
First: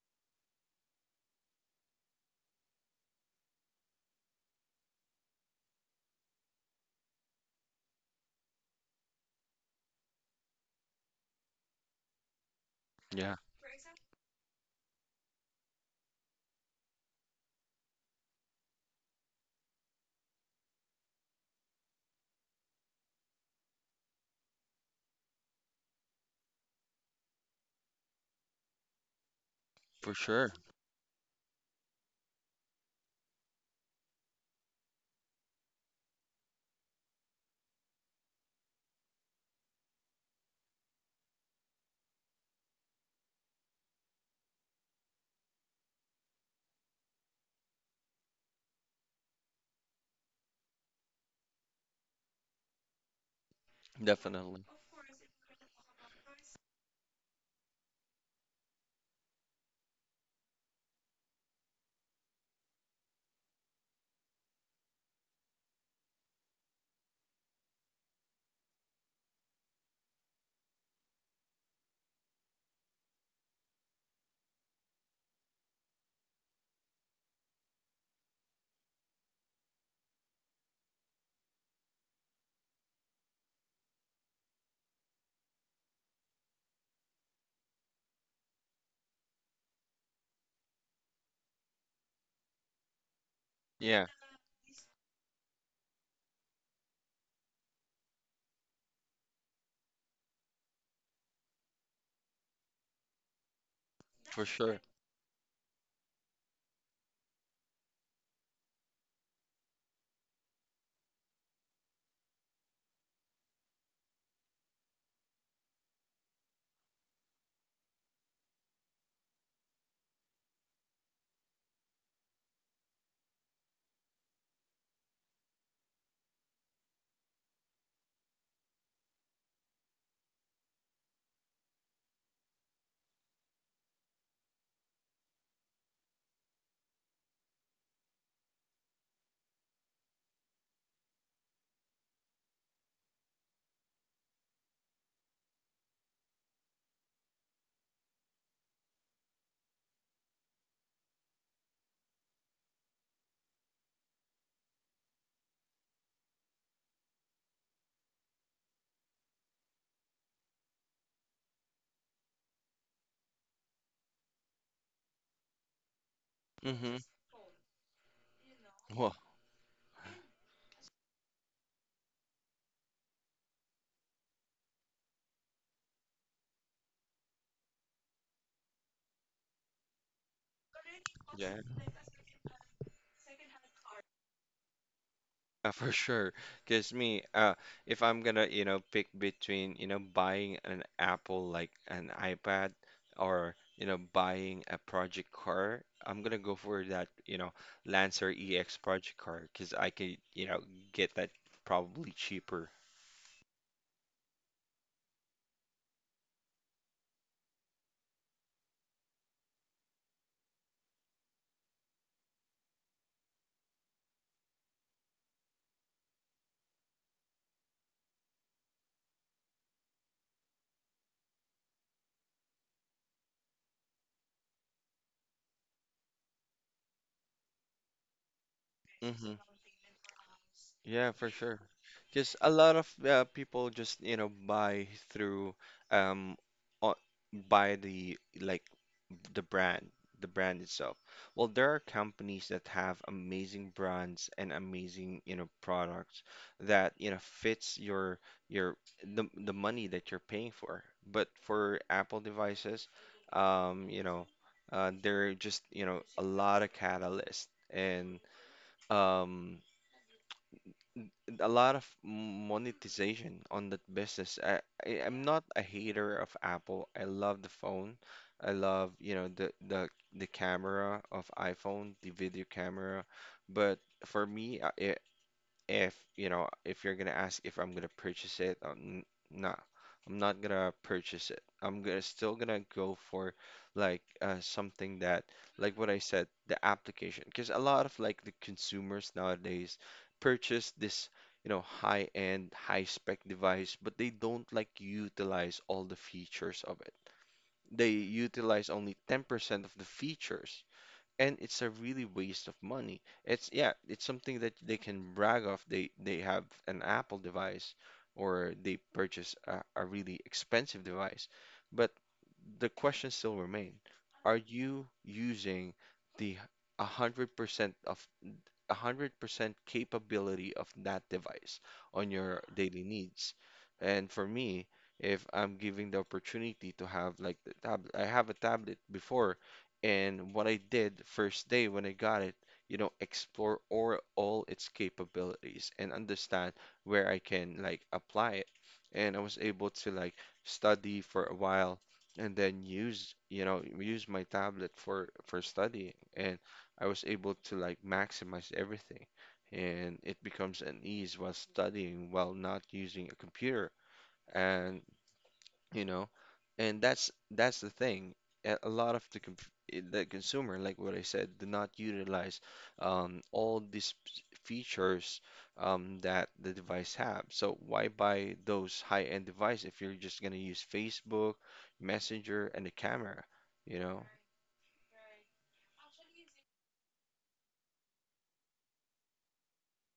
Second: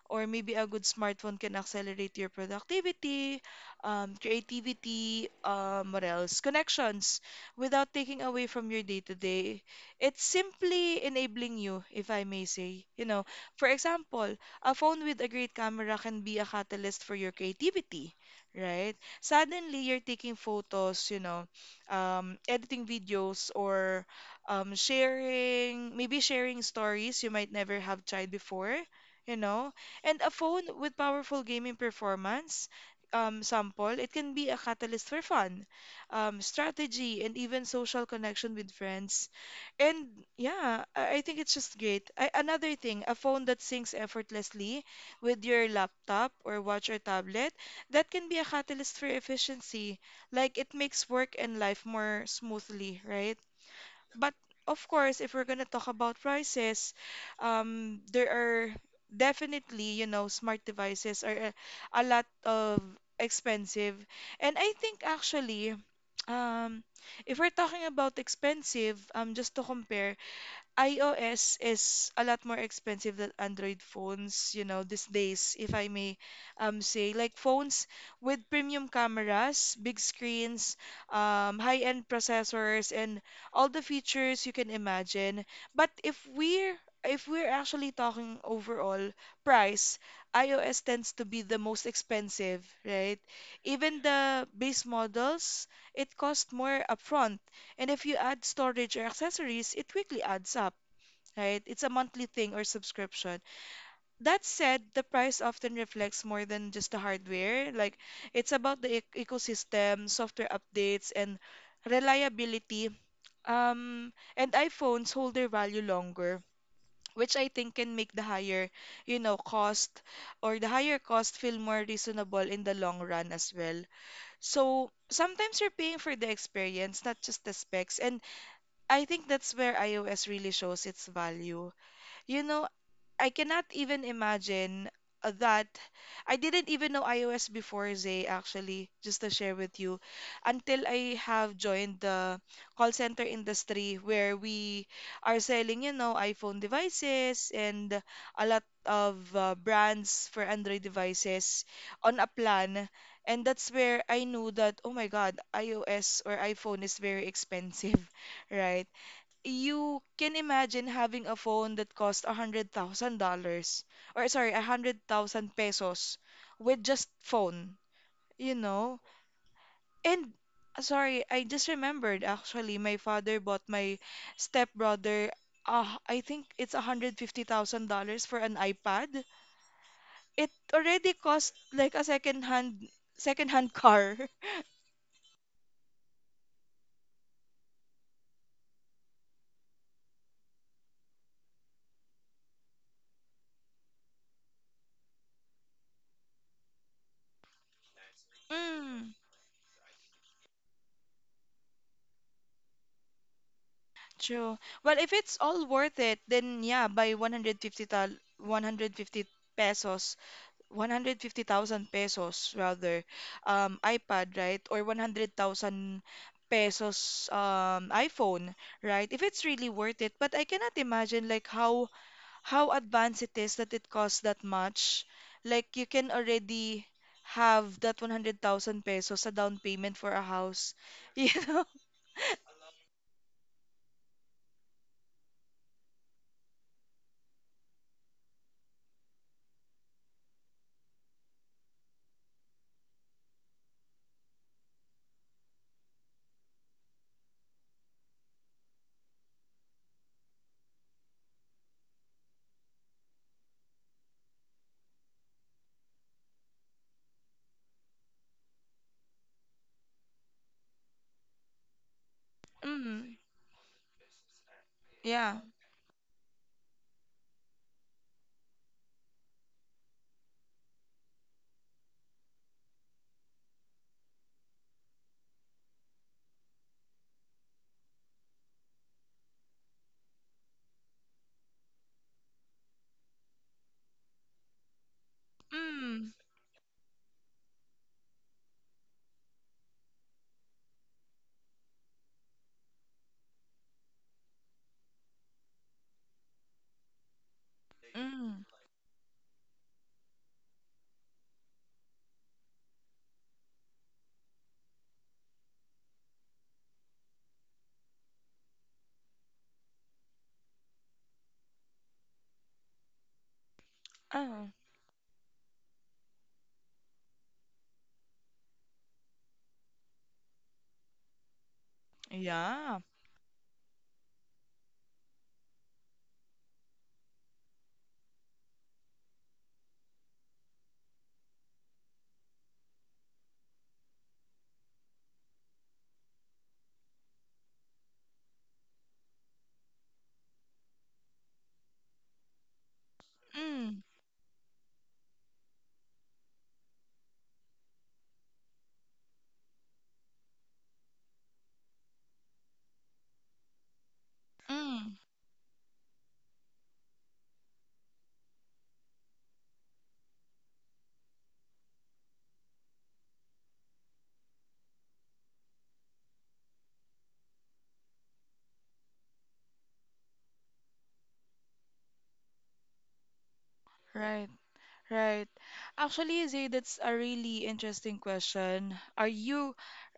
[SPEAKER 1] or maybe a good smartphone can accelerate your productivity, creativity, what else? Connections without taking away from your day-to-day. It's simply enabling you, if I may say. You know,
[SPEAKER 2] Yeah.
[SPEAKER 1] for example, a phone with a great camera can be a catalyst for your creativity, right? Suddenly, you're taking photos, you know, editing videos, or sharing, maybe sharing stories you might never have tried before, you know?
[SPEAKER 2] For
[SPEAKER 1] And a
[SPEAKER 2] sure.
[SPEAKER 1] phone with powerful gaming performance. Sample, it can be a catalyst for fun, strategy, and even social connection with friends. And yeah, I think it's just great. Another thing, a phone that syncs effortlessly with your laptop or watch or tablet, that can be a catalyst for efficiency. Like it makes work and life more smoothly, right? But
[SPEAKER 2] Definitely.
[SPEAKER 1] of course, if we're gonna talk about prices, there are definitely, you know, smart devices are a lot of expensive. And I think actually, um, if we're talking about expensive, just to compare, iOS is a lot more expensive than Android phones, you know, these days, if I may say. Like phones with premium cameras, big screens, high-end processors, and all the features you can imagine. But if we're actually talking overall price, iOS tends to be the most expensive, right? Even
[SPEAKER 2] Yeah.
[SPEAKER 1] the base models, it costs more upfront. And if you add storage or accessories, it quickly adds up, right? It's a monthly thing or subscription. That
[SPEAKER 2] For sure.
[SPEAKER 1] said, the price often reflects more than just the hardware. Like it's about the ecosystem, software updates, and reliability. And iPhones hold their value longer, which I think can make the higher cost or the higher cost feel more reasonable in the long run as well. So sometimes you're paying for the experience, not just the specs. And I think that's where iOS really shows its value. You know, I cannot even imagine, that. I didn't even know iOS before, Zay, actually, just to share with you, until I have joined the call center industry where we are selling, you know, iPhone devices and a lot of brands for Android devices on a plan. And that's where I knew that, oh my God, iOS or iPhone is very expensive, right? You can imagine having a phone that cost $100,000, or sorry, 100,000 pesos, with
[SPEAKER 2] Hmm.
[SPEAKER 1] just phone, you know?
[SPEAKER 2] Well,
[SPEAKER 1] And Sorry, I just remembered actually my father bought my stepbrother I think it's $150,000 for an iPad. It already
[SPEAKER 2] yeah.
[SPEAKER 1] cost like a second hand car.
[SPEAKER 2] For sure. Because me, if I'm gonna, pick between, buying an Apple, like an iPad, or, buying a project car, I'm gonna go for that, Lancer EX
[SPEAKER 1] Mm.
[SPEAKER 2] project car, because I could, get that probably cheaper.
[SPEAKER 1] True. Well, if it's all worth it, then yeah, buy 150 pesos, 150,000 pesos rather, iPad, right? Or 100,000 pesos iPhone, right? If it's really worth it. But I cannot imagine like how advanced it is that it costs that much. Like you can already have that 100,000 pesos a
[SPEAKER 2] Hmm.
[SPEAKER 1] down payment for a house,
[SPEAKER 2] Yeah, for
[SPEAKER 1] you
[SPEAKER 2] sure.
[SPEAKER 1] know?
[SPEAKER 2] Because a lot of people just, um o- buy the, like, the brand, the brand itself. Well, there are companies that have amazing brands and amazing, products that, fits your your the money that you're paying for. But for Apple devices, um, you know, there are just, a lot of catalysts, and um a lot of
[SPEAKER 1] Mm,
[SPEAKER 2] monetization on that business. I'm
[SPEAKER 1] yeah.
[SPEAKER 2] not a hater of Apple. I love the phone. I love, the camera of iPhone, the video camera. But for me, if if you're gonna ask if I'm gonna purchase it, nah, I'm not gonna purchase it. I'm gonna still gonna go for, like, something that, like what I
[SPEAKER 1] Mm.
[SPEAKER 2] said, the application, because a lot of, like, the consumers nowadays purchase this, high-end, high-spec device, but they don't, like, utilize all the features of it. They
[SPEAKER 1] Mm.
[SPEAKER 2] utilize only 10% of the features, and it's a really waste of money. It's, yeah, it's something that they can brag of. They have an Apple device, or they purchase a really expensive device. But the question still remain, are
[SPEAKER 1] Oh,
[SPEAKER 2] you using the 100% of 100% capability of that device on your
[SPEAKER 1] yeah.
[SPEAKER 2] daily needs? And for me, if I'm giving the opportunity to have, like, the tablet, I have a tablet before, and what I did first day when I got it, explore or all its capabilities and understand where I can, like, apply it. And I was able to, like, study for a while, and then use,
[SPEAKER 1] Mm.
[SPEAKER 2] use my tablet for studying. And I was able to, like, maximize everything, and it becomes an ease while studying, while not using a computer. And
[SPEAKER 1] Mm.
[SPEAKER 2] you know, and that's the thing. A lot of the com the consumer, like what I said, do not utilize all these features, that the device have. So why buy those high-end device if you're just gonna use Facebook, Messenger, and the camera? You know,
[SPEAKER 1] Right. Right. Actually, Zay, that's a really interesting question. Are you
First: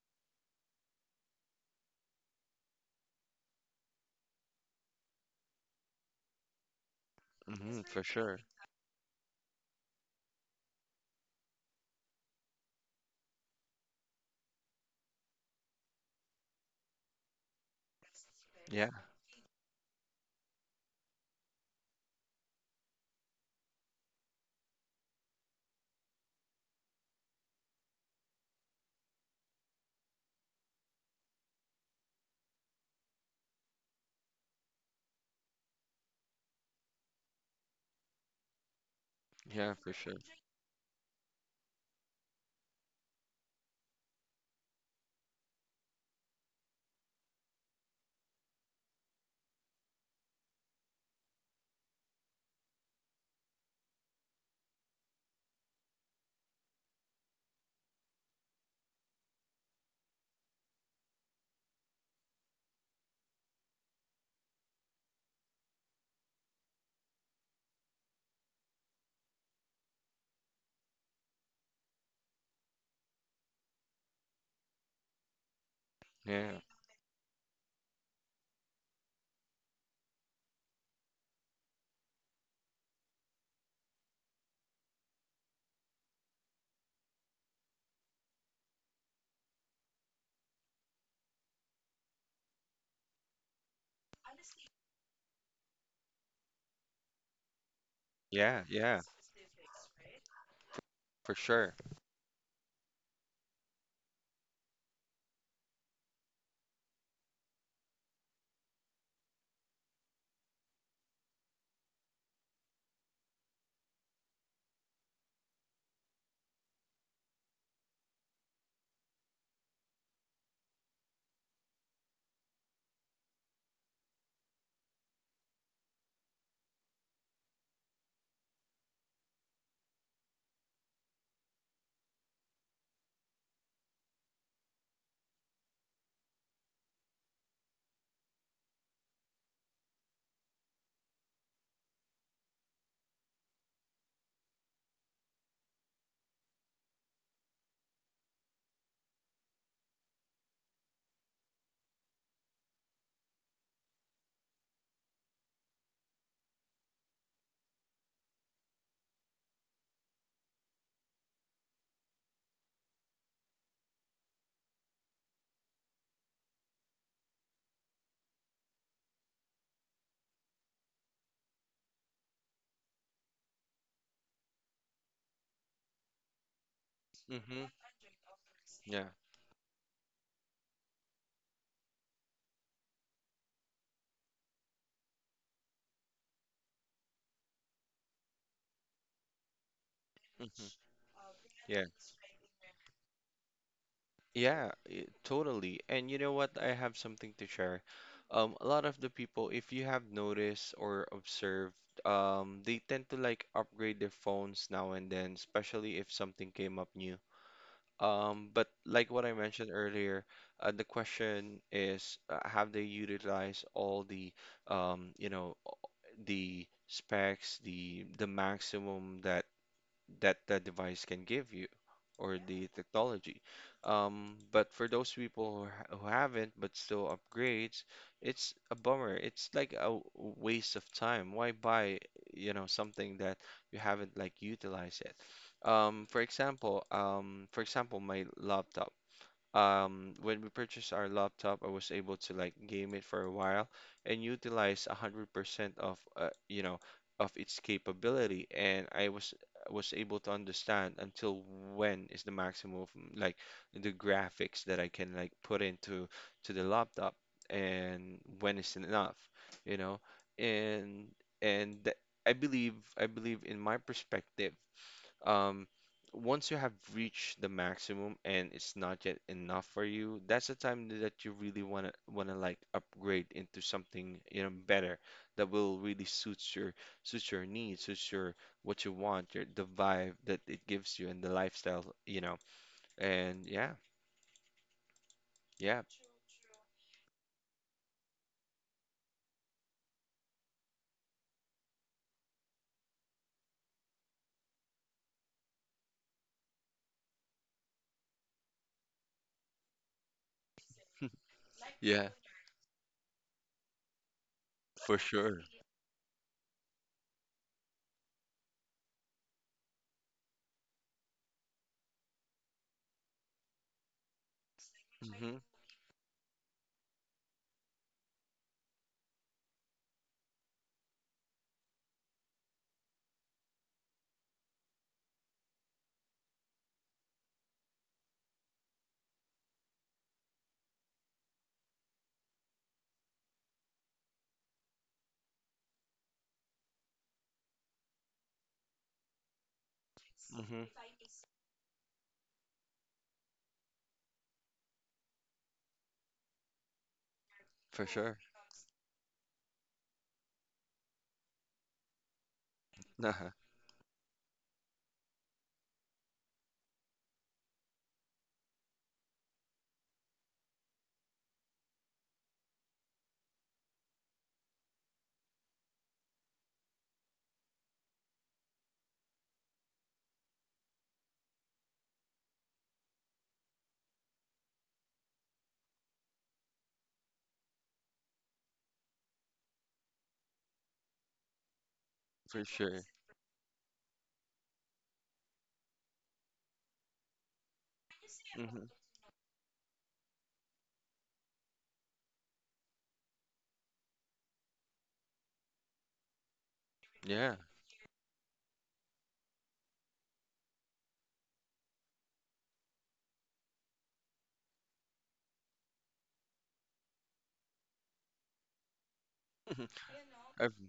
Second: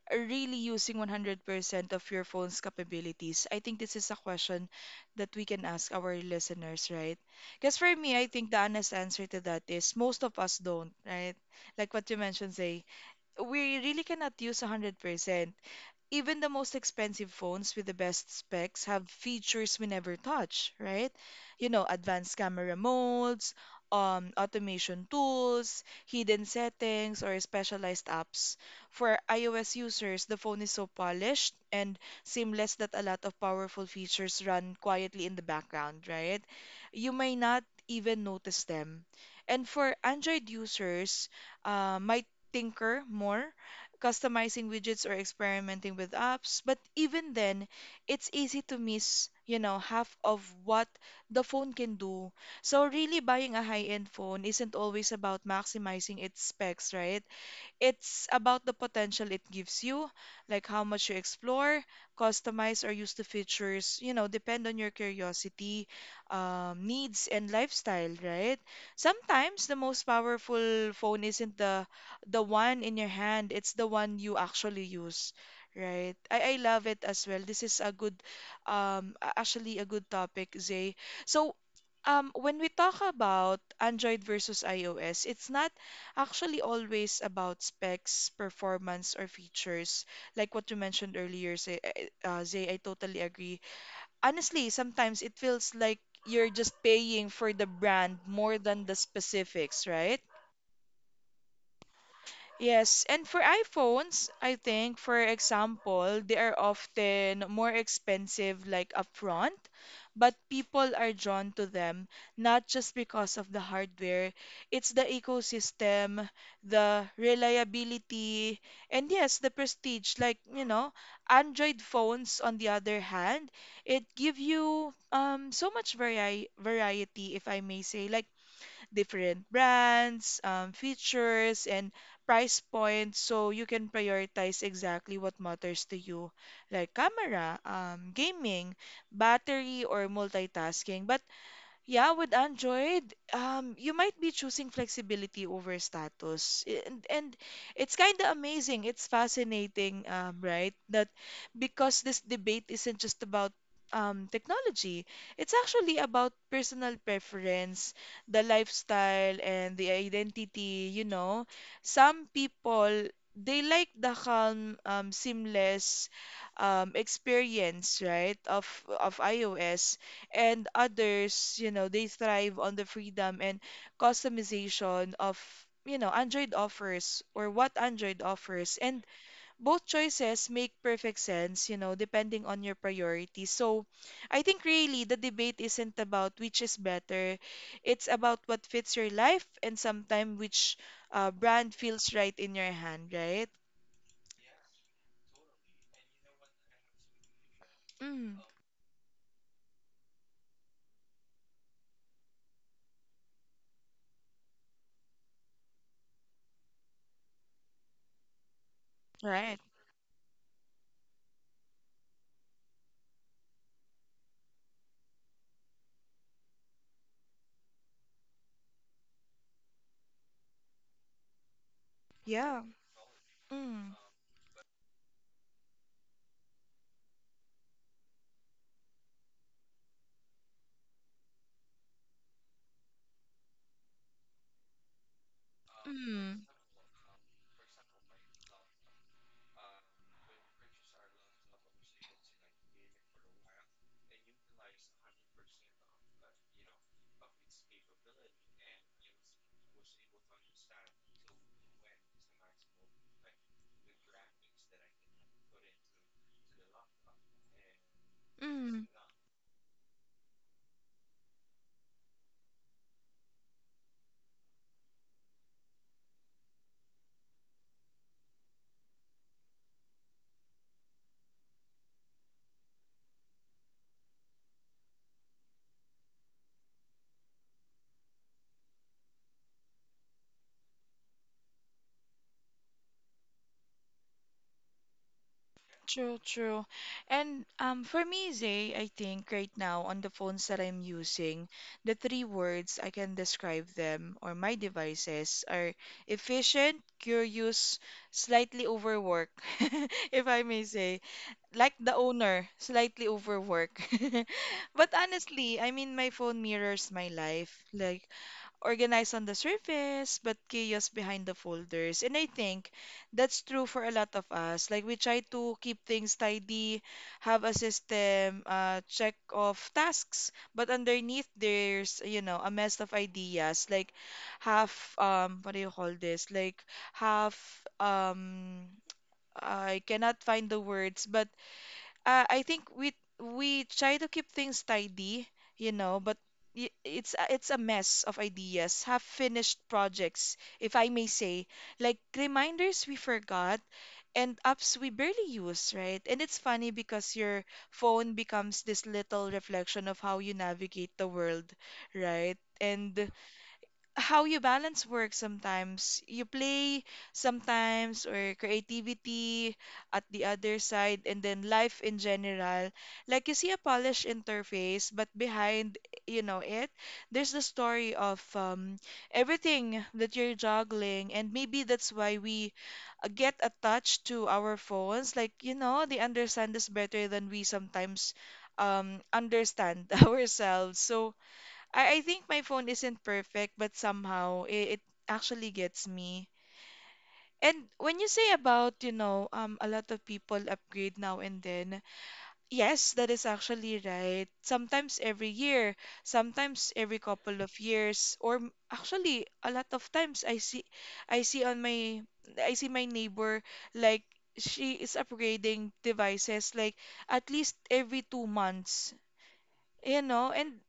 [SPEAKER 1] really using 100% of your phone's capabilities? I think this is a question that we can ask our listeners, right? Because
[SPEAKER 2] hmm.
[SPEAKER 1] for
[SPEAKER 2] For
[SPEAKER 1] me, I
[SPEAKER 2] sure.
[SPEAKER 1] think the honest answer to that is most of us don't, right? Like what you mentioned, Zay, we really cannot use 100%. Even the most expensive phones with the best specs
[SPEAKER 2] Yeah,
[SPEAKER 1] have features we never touch, right? You know, advanced camera modes, automation tools, hidden settings, or specialized apps. For iOS users, the phone is so polished and seamless that a lot of powerful features run quietly in the background, right? You may not even notice them. And
[SPEAKER 2] yeah, for
[SPEAKER 1] for
[SPEAKER 2] sure.
[SPEAKER 1] Android users, might tinker more customizing widgets or experimenting with apps. But even then, it's easy to miss, you know, half of what the phone can do. So really buying a high-end phone isn't always about maximizing its specs, right? It's about the potential it gives you, like how much you explore, customize, or use the features, you know, depend on your curiosity, needs, and lifestyle, right? Sometimes the most powerful phone isn't the one in your hand, it's the one you actually use. Right. I
[SPEAKER 2] Yeah.
[SPEAKER 1] love it as well. This is a good, actually a good topic, Zay. So, when we talk about Android versus iOS, it's not actually always about specs, performance, or features. Like what you mentioned earlier, say, Zay, I totally agree. Honestly, sometimes it feels like you're just paying for the brand more
[SPEAKER 2] Yeah.
[SPEAKER 1] than the
[SPEAKER 2] Yeah.
[SPEAKER 1] specifics, right?
[SPEAKER 2] For sure.
[SPEAKER 1] Yes, and for iPhones, I think, for example, they are often more expensive, like upfront, but people are drawn to them not just because of the hardware, it's the ecosystem, the reliability, and yes, the prestige. Like, you know, Android phones, on the other hand, it give you so much variety, if I may say. Like, different brands, features, and price points so you can prioritize exactly what matters to you, like camera, gaming, battery, or multitasking. But yeah, with Android, you might be choosing flexibility over status. And it's kind of amazing. It's fascinating, right? That because this debate isn't just about technology, it's actually about personal preference, the lifestyle, and the identity, you know. Some people, they like the calm, seamless experience, right, of, iOS and others, you know, they thrive on the freedom and customization of, you know, Android offers or
[SPEAKER 2] Mm-hmm.
[SPEAKER 1] what Android offers. And
[SPEAKER 2] Yeah.
[SPEAKER 1] both choices make perfect sense, you know, depending on your priorities. So I think really the debate isn't about which is better. It's about what fits your life and sometimes which
[SPEAKER 2] Mm-hmm.
[SPEAKER 1] brand
[SPEAKER 2] Yeah.
[SPEAKER 1] feels right in your hand, right?
[SPEAKER 2] Yeah, totally. And you know what? I have something to share.
[SPEAKER 1] Mm,
[SPEAKER 2] A lot of the people, if you have noticed or observed, they tend to, like, upgrade their phones now and then, especially if something came up new. But like what I
[SPEAKER 1] right.
[SPEAKER 2] mentioned earlier, the question is, have they utilized all the, um, you know, the specs, the maximum that device can give you, or
[SPEAKER 1] Yeah.
[SPEAKER 2] the technology.
[SPEAKER 1] Mm,
[SPEAKER 2] But for those people who who haven't but still upgrades, it's a bummer. It's like a waste of time. Why buy, something that you haven't, like, utilized yet?
[SPEAKER 1] mm,
[SPEAKER 2] For example, my laptop. When we purchased our laptop, I was able to, like, game it for a while and utilize 100% of its capability, and I was able to understand until when is the maximum of, like, the graphics that I can, like, put into to the laptop, and when is
[SPEAKER 1] mm.
[SPEAKER 2] enough, you know, and and th- I believe in my perspective. um, Once you have reached the maximum and it's not yet enough for you, that's the time that you really wanna, like, upgrade into something, better, that will really suit your needs, suit your what you want, your the vibe that it gives you and the lifestyle. And yeah, yeah.
[SPEAKER 1] True, true. And for me, Zay, I think right now on the phones that I'm using, the three words I can describe them or my devices are efficient, curious, slightly overwork, if I may say. Like the
[SPEAKER 2] Yeah,
[SPEAKER 1] owner, slightly overwork. But
[SPEAKER 2] for sure.
[SPEAKER 1] honestly, I mean, my phone mirrors my life. Like, organized on the surface, but chaos behind the folders. And I think that's true for a lot of us. Like we try
[SPEAKER 2] Hmm.
[SPEAKER 1] to keep things tidy, have a system, check off tasks, but underneath there's, you know, a mess of ideas. Like half, what do you call this? Like half, I cannot find the words, but I think we try to keep things tidy, you know, but it's a mess of ideas, half finished projects,
[SPEAKER 2] Hmm.
[SPEAKER 1] if I may say, like reminders we forgot and apps we barely use, right? And it's funny because your
[SPEAKER 2] For
[SPEAKER 1] phone
[SPEAKER 2] sure.
[SPEAKER 1] becomes this little reflection of how you navigate the world, right? And
[SPEAKER 2] Nah.
[SPEAKER 1] how you balance work sometimes. You play sometimes or creativity at the other side and then life in general. Like you see a polished interface, but behind, you know, it, there's the story of everything that you're juggling. And maybe that's why we get attached to our phones. Like, you know, they understand us better than we sometimes understand ourselves. So, I think my
[SPEAKER 2] For
[SPEAKER 1] phone
[SPEAKER 2] sure.
[SPEAKER 1] isn't perfect, but somehow it actually gets me. And when you say
[SPEAKER 2] Hmm.
[SPEAKER 1] about, you know, a lot of people upgrade now and then, yes, that is actually right. Sometimes every year, sometimes every
[SPEAKER 2] Yeah.
[SPEAKER 1] couple of years, or actually a lot of times I see on my, I see my neighbor like she is upgrading devices like at least every 2 months, you know,
[SPEAKER 2] I've,
[SPEAKER 1] and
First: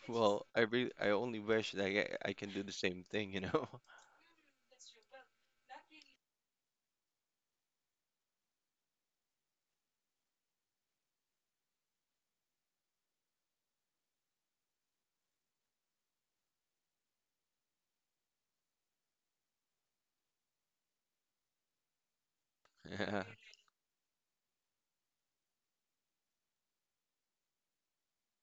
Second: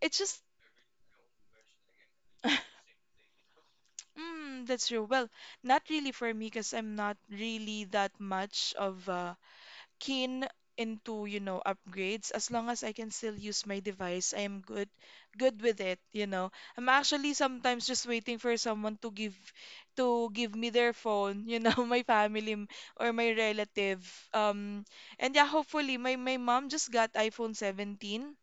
[SPEAKER 1] it's just
[SPEAKER 2] well, I really, I only wish that I can do the same thing, you know?
[SPEAKER 1] Mm, that's true. Well, not really for me because I'm not really that much of keen into, you know, upgrades. As long as I can still use my device, I am good with it, you know. I'm actually sometimes just waiting for someone to give me their phone, you know, my family or
[SPEAKER 2] Yeah.
[SPEAKER 1] my relative. Um, and yeah, hopefully my mom just got iPhone 17,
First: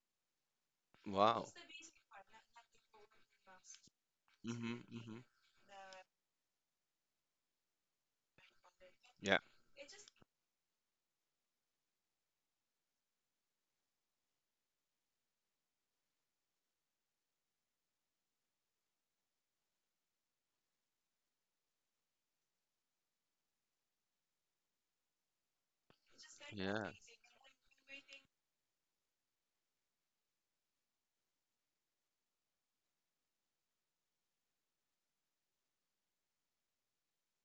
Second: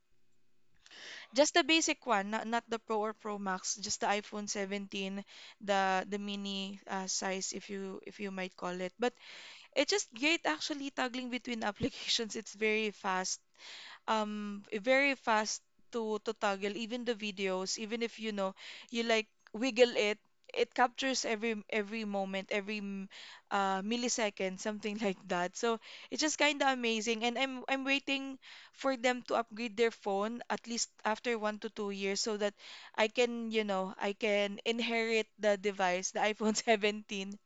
[SPEAKER 2] Wow.
[SPEAKER 1] just the basic one, not the Pro or Pro Max, just the iPhone
[SPEAKER 2] Mm-hmm, mm-hmm.
[SPEAKER 1] 17, the mini size if you might call it. But
[SPEAKER 2] Yeah,
[SPEAKER 1] it's just great actually toggling between applications. It's very fast, very fast to toggle, even the videos, even if you know you like wiggle it, it captures every moment, every millisecond, something like that. So it's just kind of
[SPEAKER 2] yeah,
[SPEAKER 1] amazing, and I'm waiting for them to upgrade their phone at least after 1 to 2 years so that I can, you know, I can inherit the device, the iPhone 17.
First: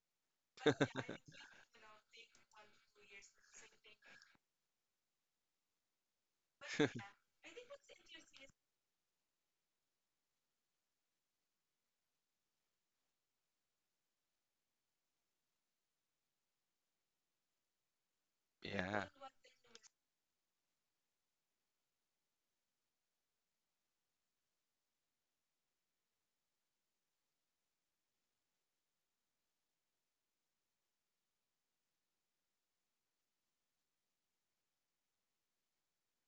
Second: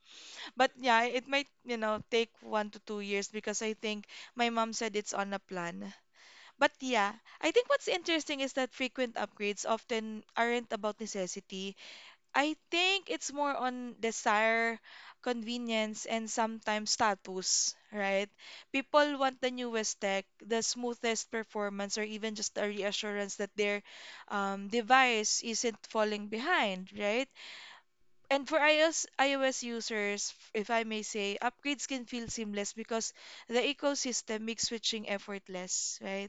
[SPEAKER 1] But yeah, it might, you know, take 1 to 2 years because I think my mom said it's on a plan. But yeah, I think what's interesting is that frequent upgrades often aren't about necessity. I think it's more on desire, convenience, and sometimes status, right?
[SPEAKER 2] yeah,
[SPEAKER 1] People want the newest tech, the smoothest performance, or even just a reassurance that their device isn't falling behind, right? And for iOS users, if I may say, upgrades can feel seamless because the ecosystem makes switching effortless, right?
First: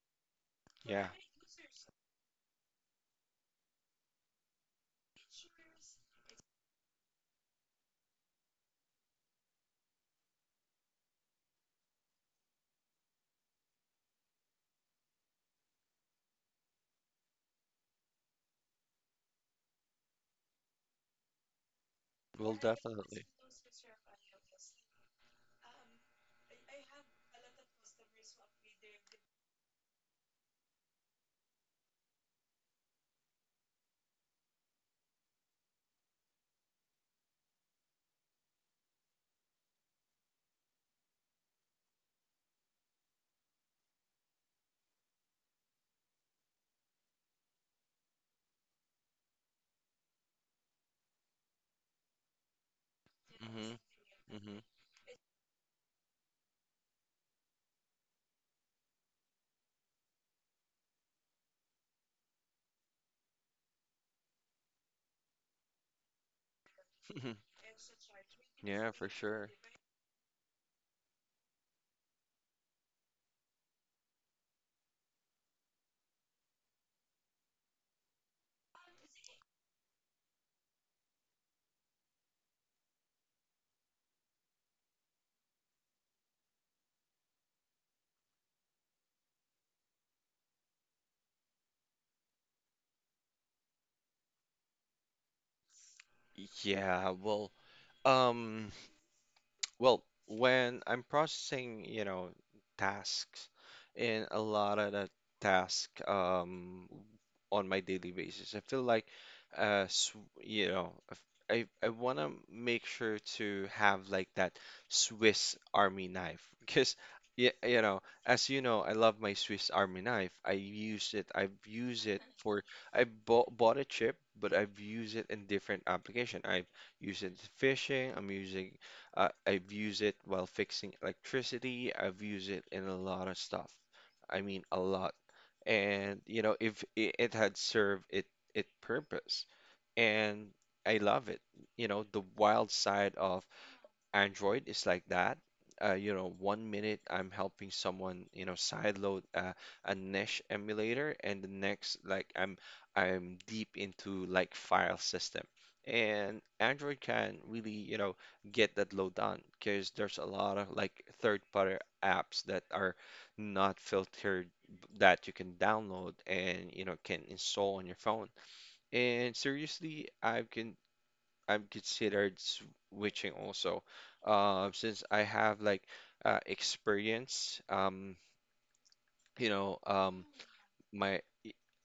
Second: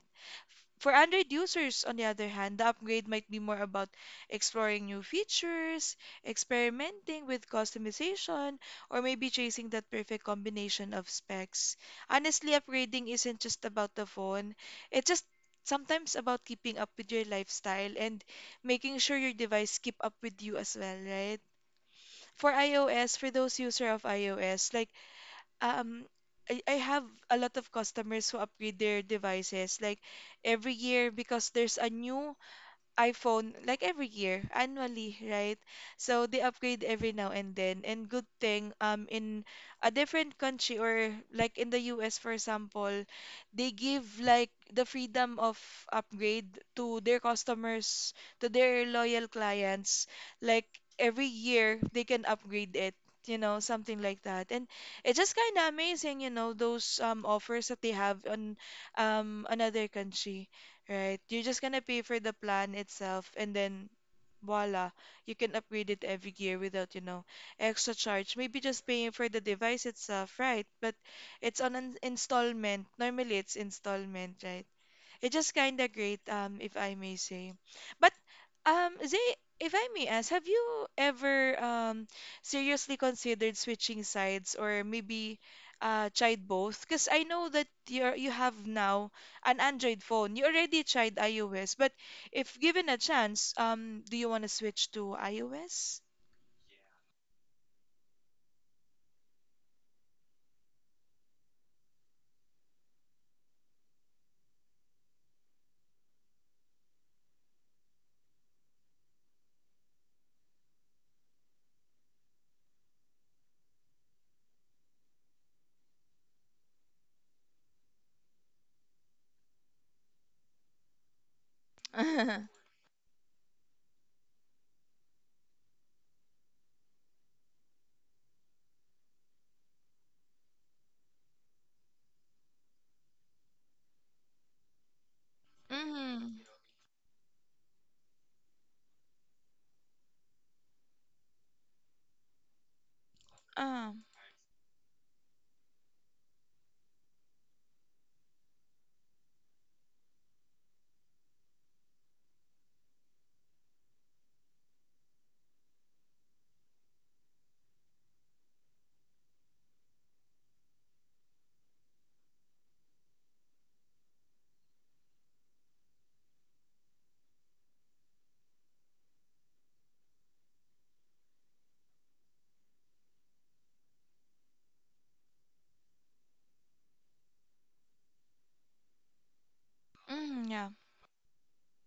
[SPEAKER 1] For
[SPEAKER 2] yeah.
[SPEAKER 1] Android users, on the other hand, the upgrade might be more about exploring new features, experimenting with customization, or maybe chasing that perfect combination of specs. Honestly, upgrading isn't just about the phone, it's just sometimes about keeping up with your lifestyle and making sure your device keep up with you as well, right? For
[SPEAKER 2] Well,
[SPEAKER 1] iOS,
[SPEAKER 2] definitely.
[SPEAKER 1] for those user of iOS, like um I have a lot of customers who upgrade their devices like every year because there's a new iPhone like every year, annually, right? So they upgrade every now and then. And good thing, in a different country or like in the US, for example, they give like the freedom of upgrade to their customers, to their loyal clients. Like every year, they can upgrade it. You know,
[SPEAKER 2] Mm-hmm,
[SPEAKER 1] something like that,
[SPEAKER 2] mm-hmm.
[SPEAKER 1] and it's just kind of amazing, you know, those offers that they have on another country, right? You're just gonna pay for the plan itself and then voila, you can upgrade it every year without, you know, extra charge. Maybe just
[SPEAKER 2] Yeah, for
[SPEAKER 1] paying for the
[SPEAKER 2] sure.
[SPEAKER 1] device itself, right? But it's on an installment. Normally it's installment, right? It's just kind of great, if I may say. But Zay, if I may ask, have you ever seriously considered switching sides or maybe tried both? Because I know that you have now an Android phone. You already tried iOS, but if given a chance, do you want to switch to iOS?
[SPEAKER 2] Yeah, well, um, when I'm processing, tasks, and a lot of the task on my daily basis, I feel like uh s- you know, if- I want to make sure to have, like, that Swiss Army knife. Because, yeah, as you know, I love my Swiss Army knife. I use it. I've used it for I bought a chip, but I've used it in different application. I've used it fishing. I've used it while fixing electricity. I've used it in a lot of stuff. I mean, a lot. And
[SPEAKER 1] Mm,
[SPEAKER 2] if it had served it purpose, and I love it. The wild side of
[SPEAKER 1] uh,
[SPEAKER 2] Android is like that. One minute I'm helping someone, sideload a Nesh emulator, and the next, like, I'm deep into, like, file system. And Android can really, get that load done, because there's a lot of, like, third-party apps that are not filtered, that you can download, and can install on your phone. And seriously, I have can I've considered switching also, since I have, like, experience, you know,
[SPEAKER 1] mm, yeah,
[SPEAKER 2] my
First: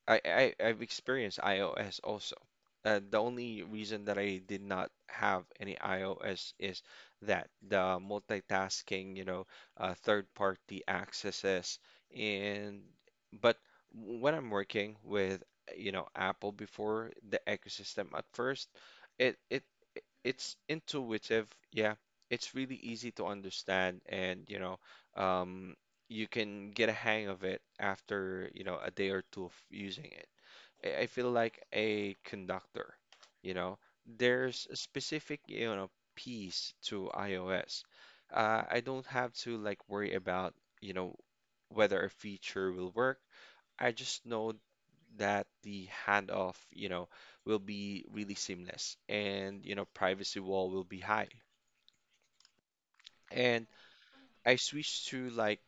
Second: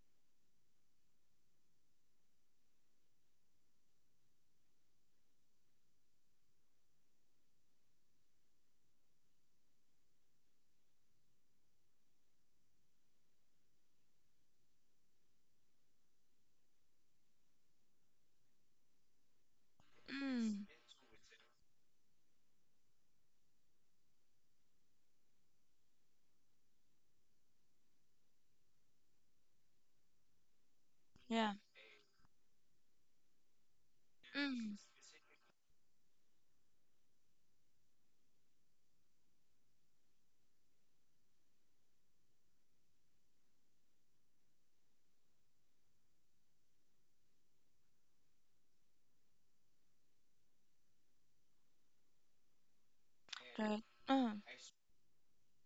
[SPEAKER 2] I I've experienced iOS also. The only reason that I did not have any iOS is that the multitasking, third-party accesses, and but when I'm working with, Apple, before, the ecosystem at first, it it it's
[SPEAKER 1] mm,
[SPEAKER 2] intuitive, yeah. It's really easy to understand, and um, you can get a hang of it after, a day or two of using it. I feel
[SPEAKER 1] yeah,
[SPEAKER 2] like a conductor. you know, there's a
[SPEAKER 1] mm,
[SPEAKER 2] specific, piece to iOS. I don't have to, like, worry about, you know, whether a feature will work. I just know that the handoff, will be really seamless, and, privacy wall will be high. And
[SPEAKER 1] right, uh,
[SPEAKER 2] I switched to, like,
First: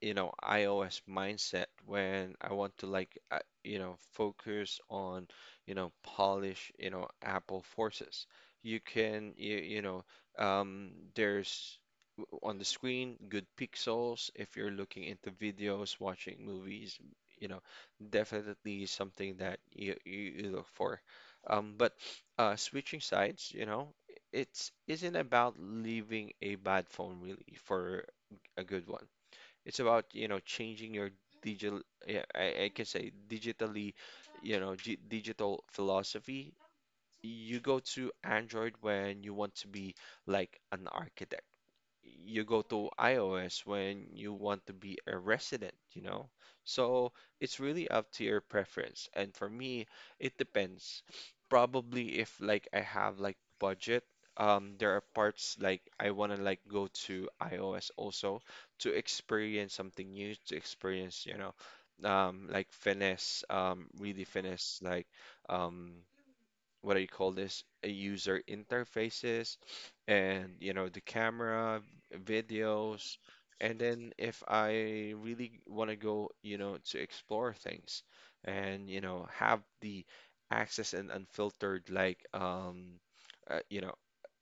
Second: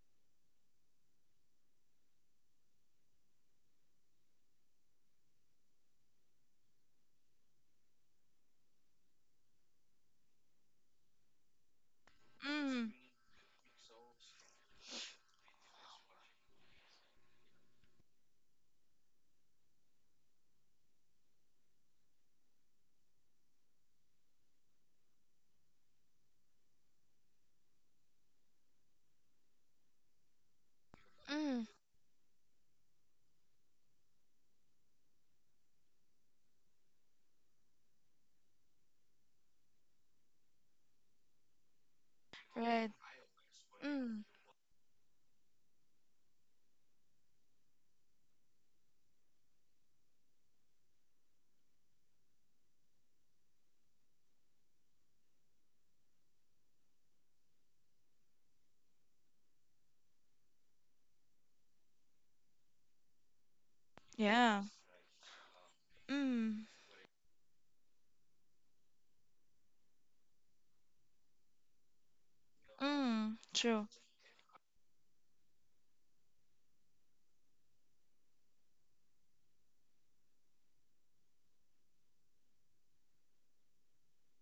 [SPEAKER 2] iOS mindset when I want to, like, focus on, polish, Apple forces. You can, there's on the
[SPEAKER 1] mm,
[SPEAKER 2] screen good pixels, if you're looking into videos, watching movies, you know, definitely something that you look for. But switching sides, it's isn't about leaving a bad phone really for a good one. It's about, changing your
[SPEAKER 1] mm,
[SPEAKER 2] digital, yeah, I can say digitally, g digital philosophy. You go to Android when you want to be like an architect. You go to
[SPEAKER 1] right.
[SPEAKER 2] iOS when
[SPEAKER 1] Mm.
[SPEAKER 2] you want to be a resident, you know? So it's really up to your preference. And for me, it depends. Probably if, like, I have, like, budget, there are parts like I want to, like, go to iOS also, to experience something new, to experience, like, finesse, really
[SPEAKER 1] Yeah.
[SPEAKER 2] finesse, like, um,
[SPEAKER 1] Mm.
[SPEAKER 2] what do you call this, a user interfaces, and the camera, videos.
[SPEAKER 1] Mm.
[SPEAKER 2] And
[SPEAKER 1] True.
[SPEAKER 2] then if I really want to go, to explore things, and have the access and unfiltered, like, uh, you know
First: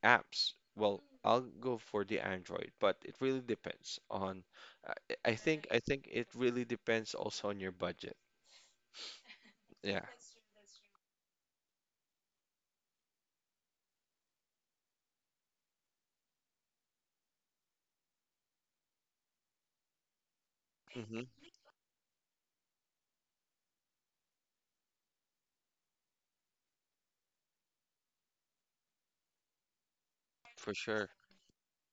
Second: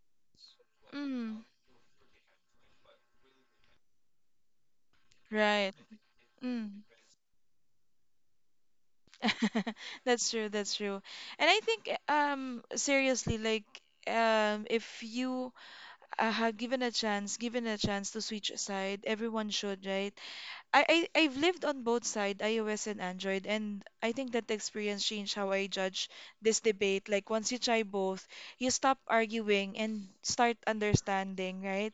[SPEAKER 2] apps, well, I'll
[SPEAKER 1] Mm.
[SPEAKER 2] go for the Android. But it really depends on — I I think,
[SPEAKER 1] Right.
[SPEAKER 2] it really
[SPEAKER 1] Mm.
[SPEAKER 2] depends also on your budget. Yeah.
[SPEAKER 1] That's true. That's true. And I think seriously, like, if you have given a chance to switch side, everyone should, right? I, I
[SPEAKER 2] Hmm.
[SPEAKER 1] I've lived on both side, iOS and Android, and I think that experience changed how I judge this debate. Like once you try both, you stop arguing and start
[SPEAKER 2] For sure.
[SPEAKER 1] understanding, right?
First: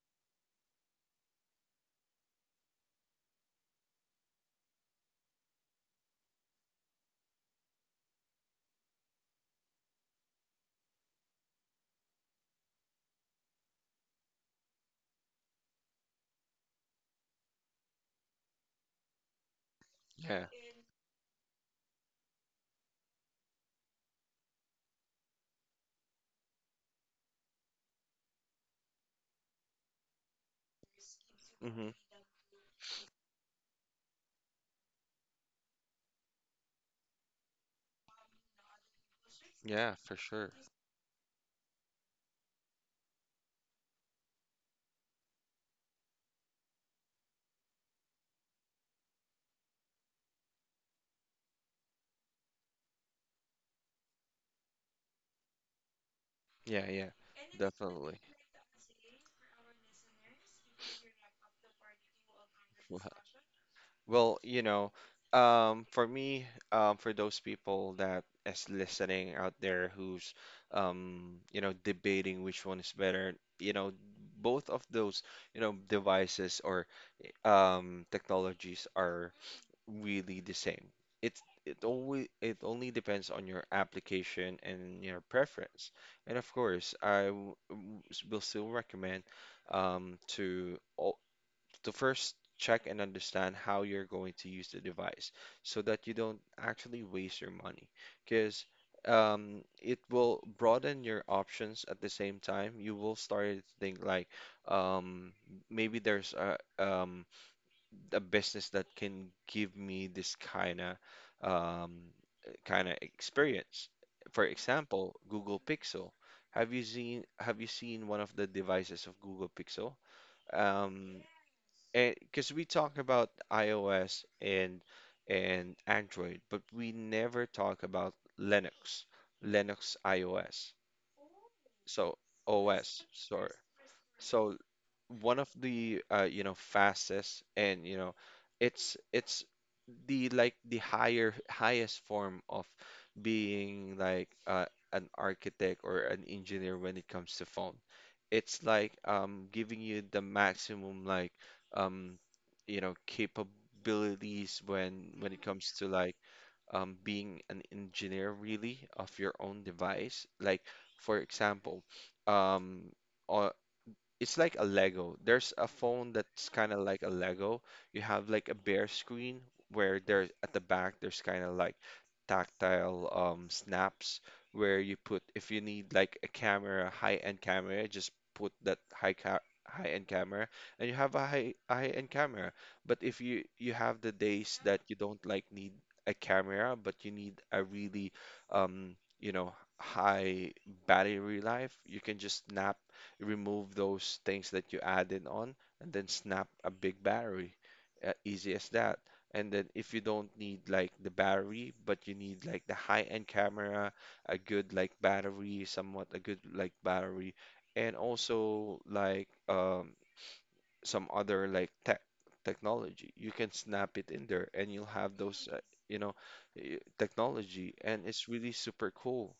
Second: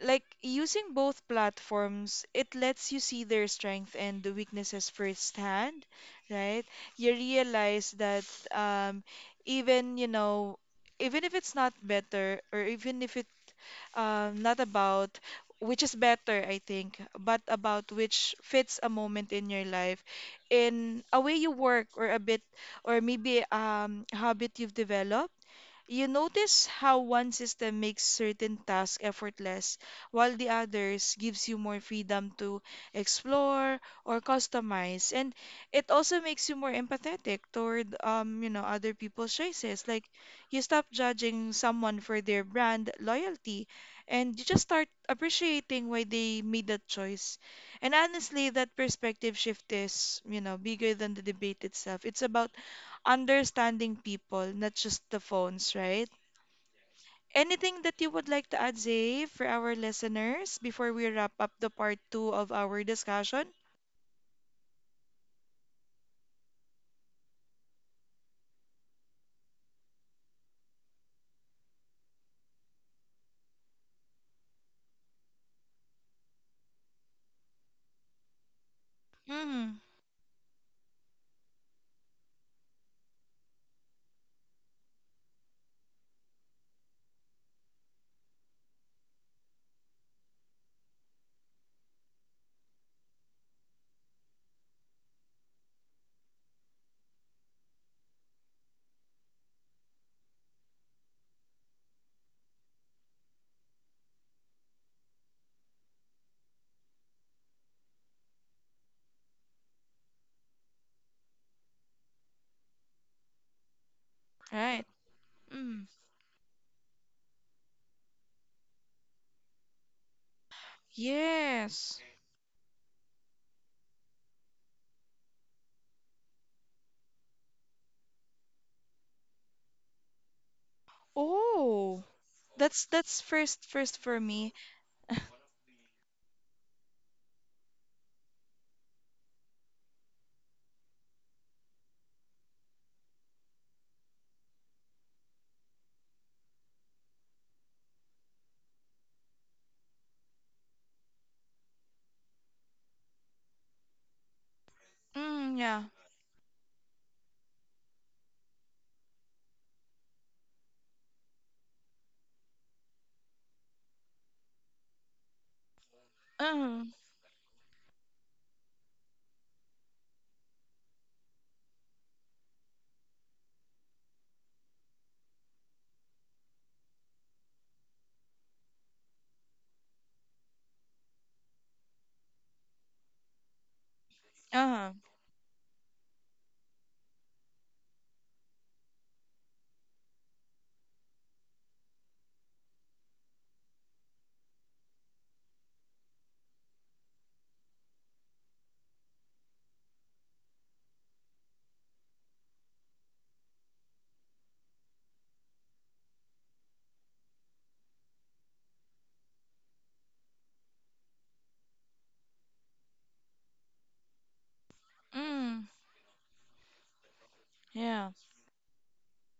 [SPEAKER 1] Like using both platforms, it lets you see their strength and the weaknesses firsthand, right? You realize that um, even, you know, even if it's not better, or even if it not about which is better, I think, but about which fits a moment in your life,
[SPEAKER 2] Yeah.
[SPEAKER 1] in a way you work or a bit, or maybe habit you've developed, you notice how one system makes certain tasks effortless, while the others gives you more
[SPEAKER 2] Mm-hmm.
[SPEAKER 1] freedom to explore or customize. And it also makes you more empathetic toward you know, other people's choices.
[SPEAKER 2] Yeah,
[SPEAKER 1] Like
[SPEAKER 2] for sure.
[SPEAKER 1] you stop judging someone for their brand loyalty and you just start appreciating why they made that choice. And honestly, that perspective shift is, you know, bigger than the debate itself. It's about understanding people, not just the phones, right?
[SPEAKER 2] Yeah, yeah,
[SPEAKER 1] Anything that you
[SPEAKER 2] definitely.
[SPEAKER 1] would like to add, Zay, for our listeners before we wrap up the part two of our
[SPEAKER 2] Wha-
[SPEAKER 1] discussion?
[SPEAKER 2] Well, for me, for those people that is listening out there who's, debating which one is better, both of those, devices or technologies, are
[SPEAKER 1] Mm,
[SPEAKER 2] really the same. It's it always it only depends on your application and your preference. And of course, I will still recommend, um, to al- to first check and understand how you're going to use the device, so that you don't actually waste your money, because it will broaden your options at the same time. You will start to think, like, um, maybe there's a business that can give me this kind of, um, kind of experience. For
[SPEAKER 1] right.
[SPEAKER 2] example, Google
[SPEAKER 1] Mm,
[SPEAKER 2] Pixel. Have you seen one of the devices of Google Pixel? Um,
[SPEAKER 1] yes.
[SPEAKER 2] because we talk about iOS and Android, but we never talk about Linux, Linux iOS.
[SPEAKER 1] Oh,
[SPEAKER 2] So
[SPEAKER 1] that's
[SPEAKER 2] OS. Sorry.
[SPEAKER 1] first for me.
[SPEAKER 2] So, one of the fastest, and it's the, like, the higher highest form of being like an architect or an engineer when it comes to phone. It's like, giving you the maximum, like, um, capabilities when it
[SPEAKER 1] Mm,
[SPEAKER 2] comes
[SPEAKER 1] yeah.
[SPEAKER 2] to, like, being an engineer really of your own device. Like, for example, um on it's like a Lego. There's a phone that's kind of
[SPEAKER 1] Mm,
[SPEAKER 2] like a Lego. You have, like, a bare screen, where, there at the back, there's kind of like tactile, snaps, where you put, if you need, like, a camera, high-end camera, just put that high-end camera, and you have a high-end camera. But if you have the days that
[SPEAKER 1] uh-huh.
[SPEAKER 2] you don't, like, need a camera, but you need a really, um, you know high battery life, you can just snap, remove those things that you added on, and then snap a big battery. Easy as that. And then if you don't need, like, the battery, but you need, like, the high-end camera, a good, like, battery, somewhat a good, like, battery, and also like, some other like technology, you can snap it in there, and you'll have those,
[SPEAKER 1] Mm,
[SPEAKER 2] you know technology. And
[SPEAKER 1] yeah.
[SPEAKER 2] it's really super cool,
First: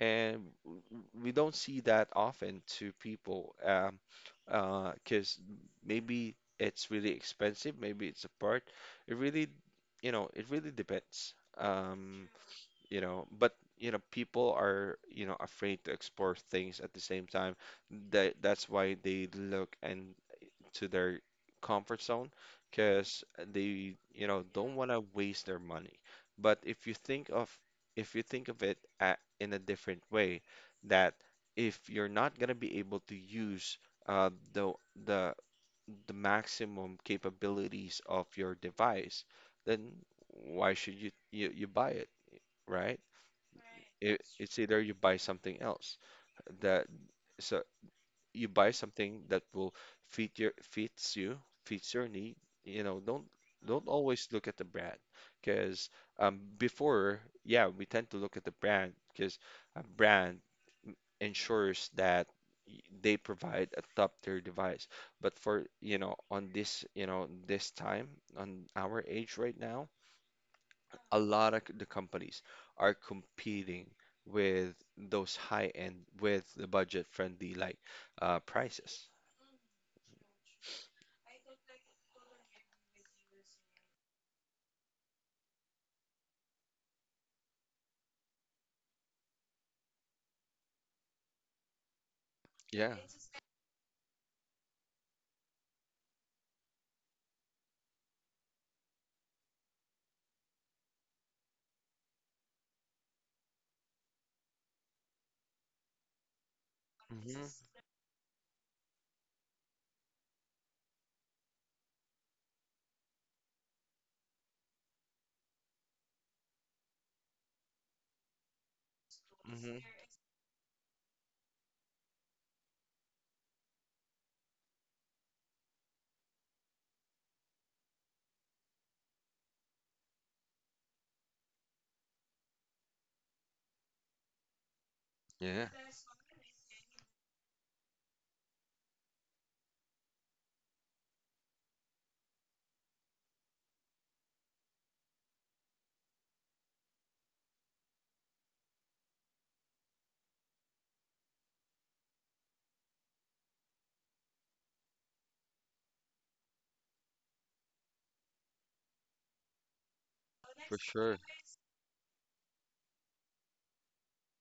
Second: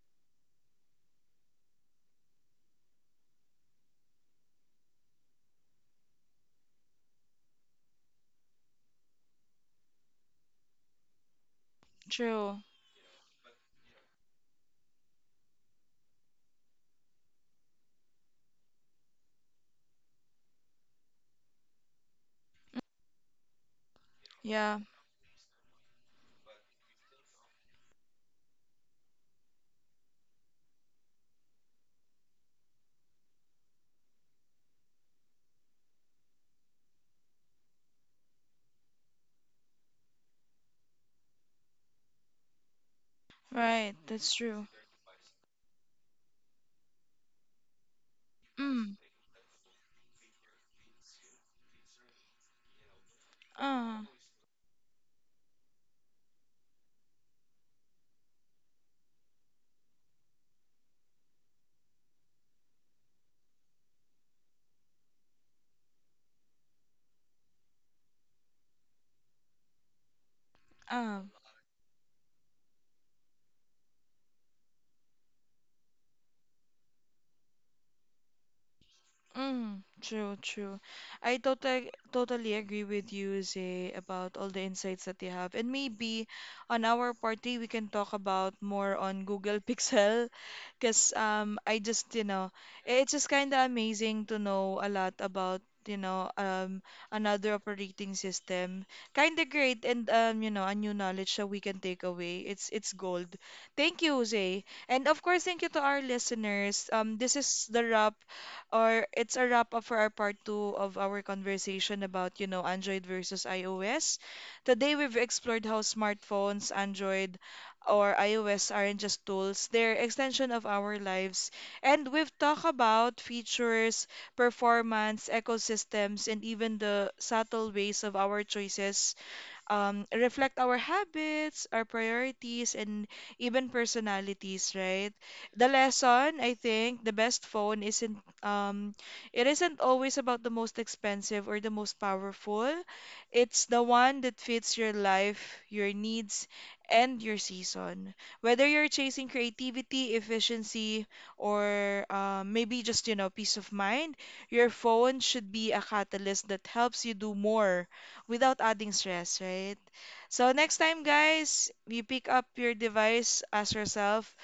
[SPEAKER 2] and we don't see that often to people, 'cause maybe it's really expensive, maybe it's a part. It really, it really depends. Um,
[SPEAKER 1] True.
[SPEAKER 2] you know, but people are, afraid to explore things at the same time. That's why they look and to their comfort zone, because they, don't
[SPEAKER 1] Yeah.
[SPEAKER 2] want to waste their money. But if you think of it at, in a different way, that if you're not going to be able to use, uh, the the the maximum capabilities of your device, then why should you buy it, right?
[SPEAKER 1] Right. That's
[SPEAKER 2] It's
[SPEAKER 1] true.
[SPEAKER 2] either you buy something else, that, so you buy
[SPEAKER 1] Mm,
[SPEAKER 2] something that will fits you, fits your need. You know, don't don't
[SPEAKER 1] uh,
[SPEAKER 2] always look at the brand, because, before, yeah, we tend to look at the brand, because a brand ensures that they provide a top-tier device. But for, on this, this time, on our age right now, a
[SPEAKER 1] uh.
[SPEAKER 2] lot of the companies are competing with those high end, with the budget friendly, like, prices.
[SPEAKER 1] Mm, true, true. I totally agree with you, Zay, about all the insights that you have. And maybe on our party we can talk about more on Google Pixel because I just, you know,
[SPEAKER 2] Yeah.
[SPEAKER 1] it's just kind of amazing to know a lot about, you know, another operating system. Kind of great and, you know, a new knowledge that we can take away. It's gold. Thank you, Jose. And of course, thank you to our listeners. This
[SPEAKER 2] Hmm.
[SPEAKER 1] is the wrap, or it's a wrap up for our part two of our conversation about, you know, Android versus iOS. Today, we've explored how smartphones, Android, or iOS aren't just tools,
[SPEAKER 2] Hmm.
[SPEAKER 1] they're extension of our lives. And we've talked about features, performance, ecosystems, and even the subtle ways of our choices reflect our habits, our priorities, and even personalities, right? The
[SPEAKER 2] Yeah,
[SPEAKER 1] lesson, I think, the best phone isn't um, it isn't always about the most expensive or the most powerful. It's the one that fits your life, your needs, and your season. Whether you're chasing creativity, efficiency, or maybe just, you know, peace of mind, your phone should be a catalyst that helps you do more without adding stress, right? So next
[SPEAKER 2] for
[SPEAKER 1] time,
[SPEAKER 2] sure.
[SPEAKER 1] guys, you pick up your device, ask yourself,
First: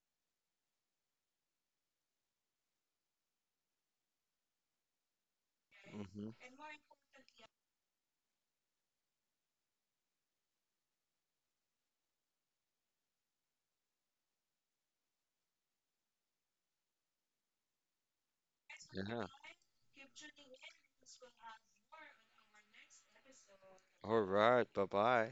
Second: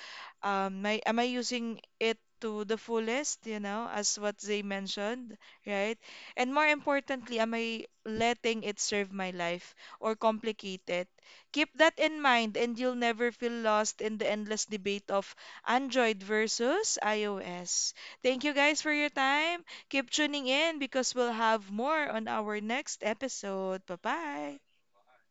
[SPEAKER 1] am I using it to the fullest, you know, as what they mentioned, right?
[SPEAKER 2] Hmm.
[SPEAKER 1] And more importantly, am I letting it serve my life or complicate it? Keep that in mind and you'll never feel lost in the endless debate of Android versus iOS. Thank you guys for your
[SPEAKER 2] Yeah.
[SPEAKER 1] time. Keep tuning in because we'll have more on our next episode.
[SPEAKER 2] All
[SPEAKER 1] Bye-bye.
[SPEAKER 2] right. Bye bye.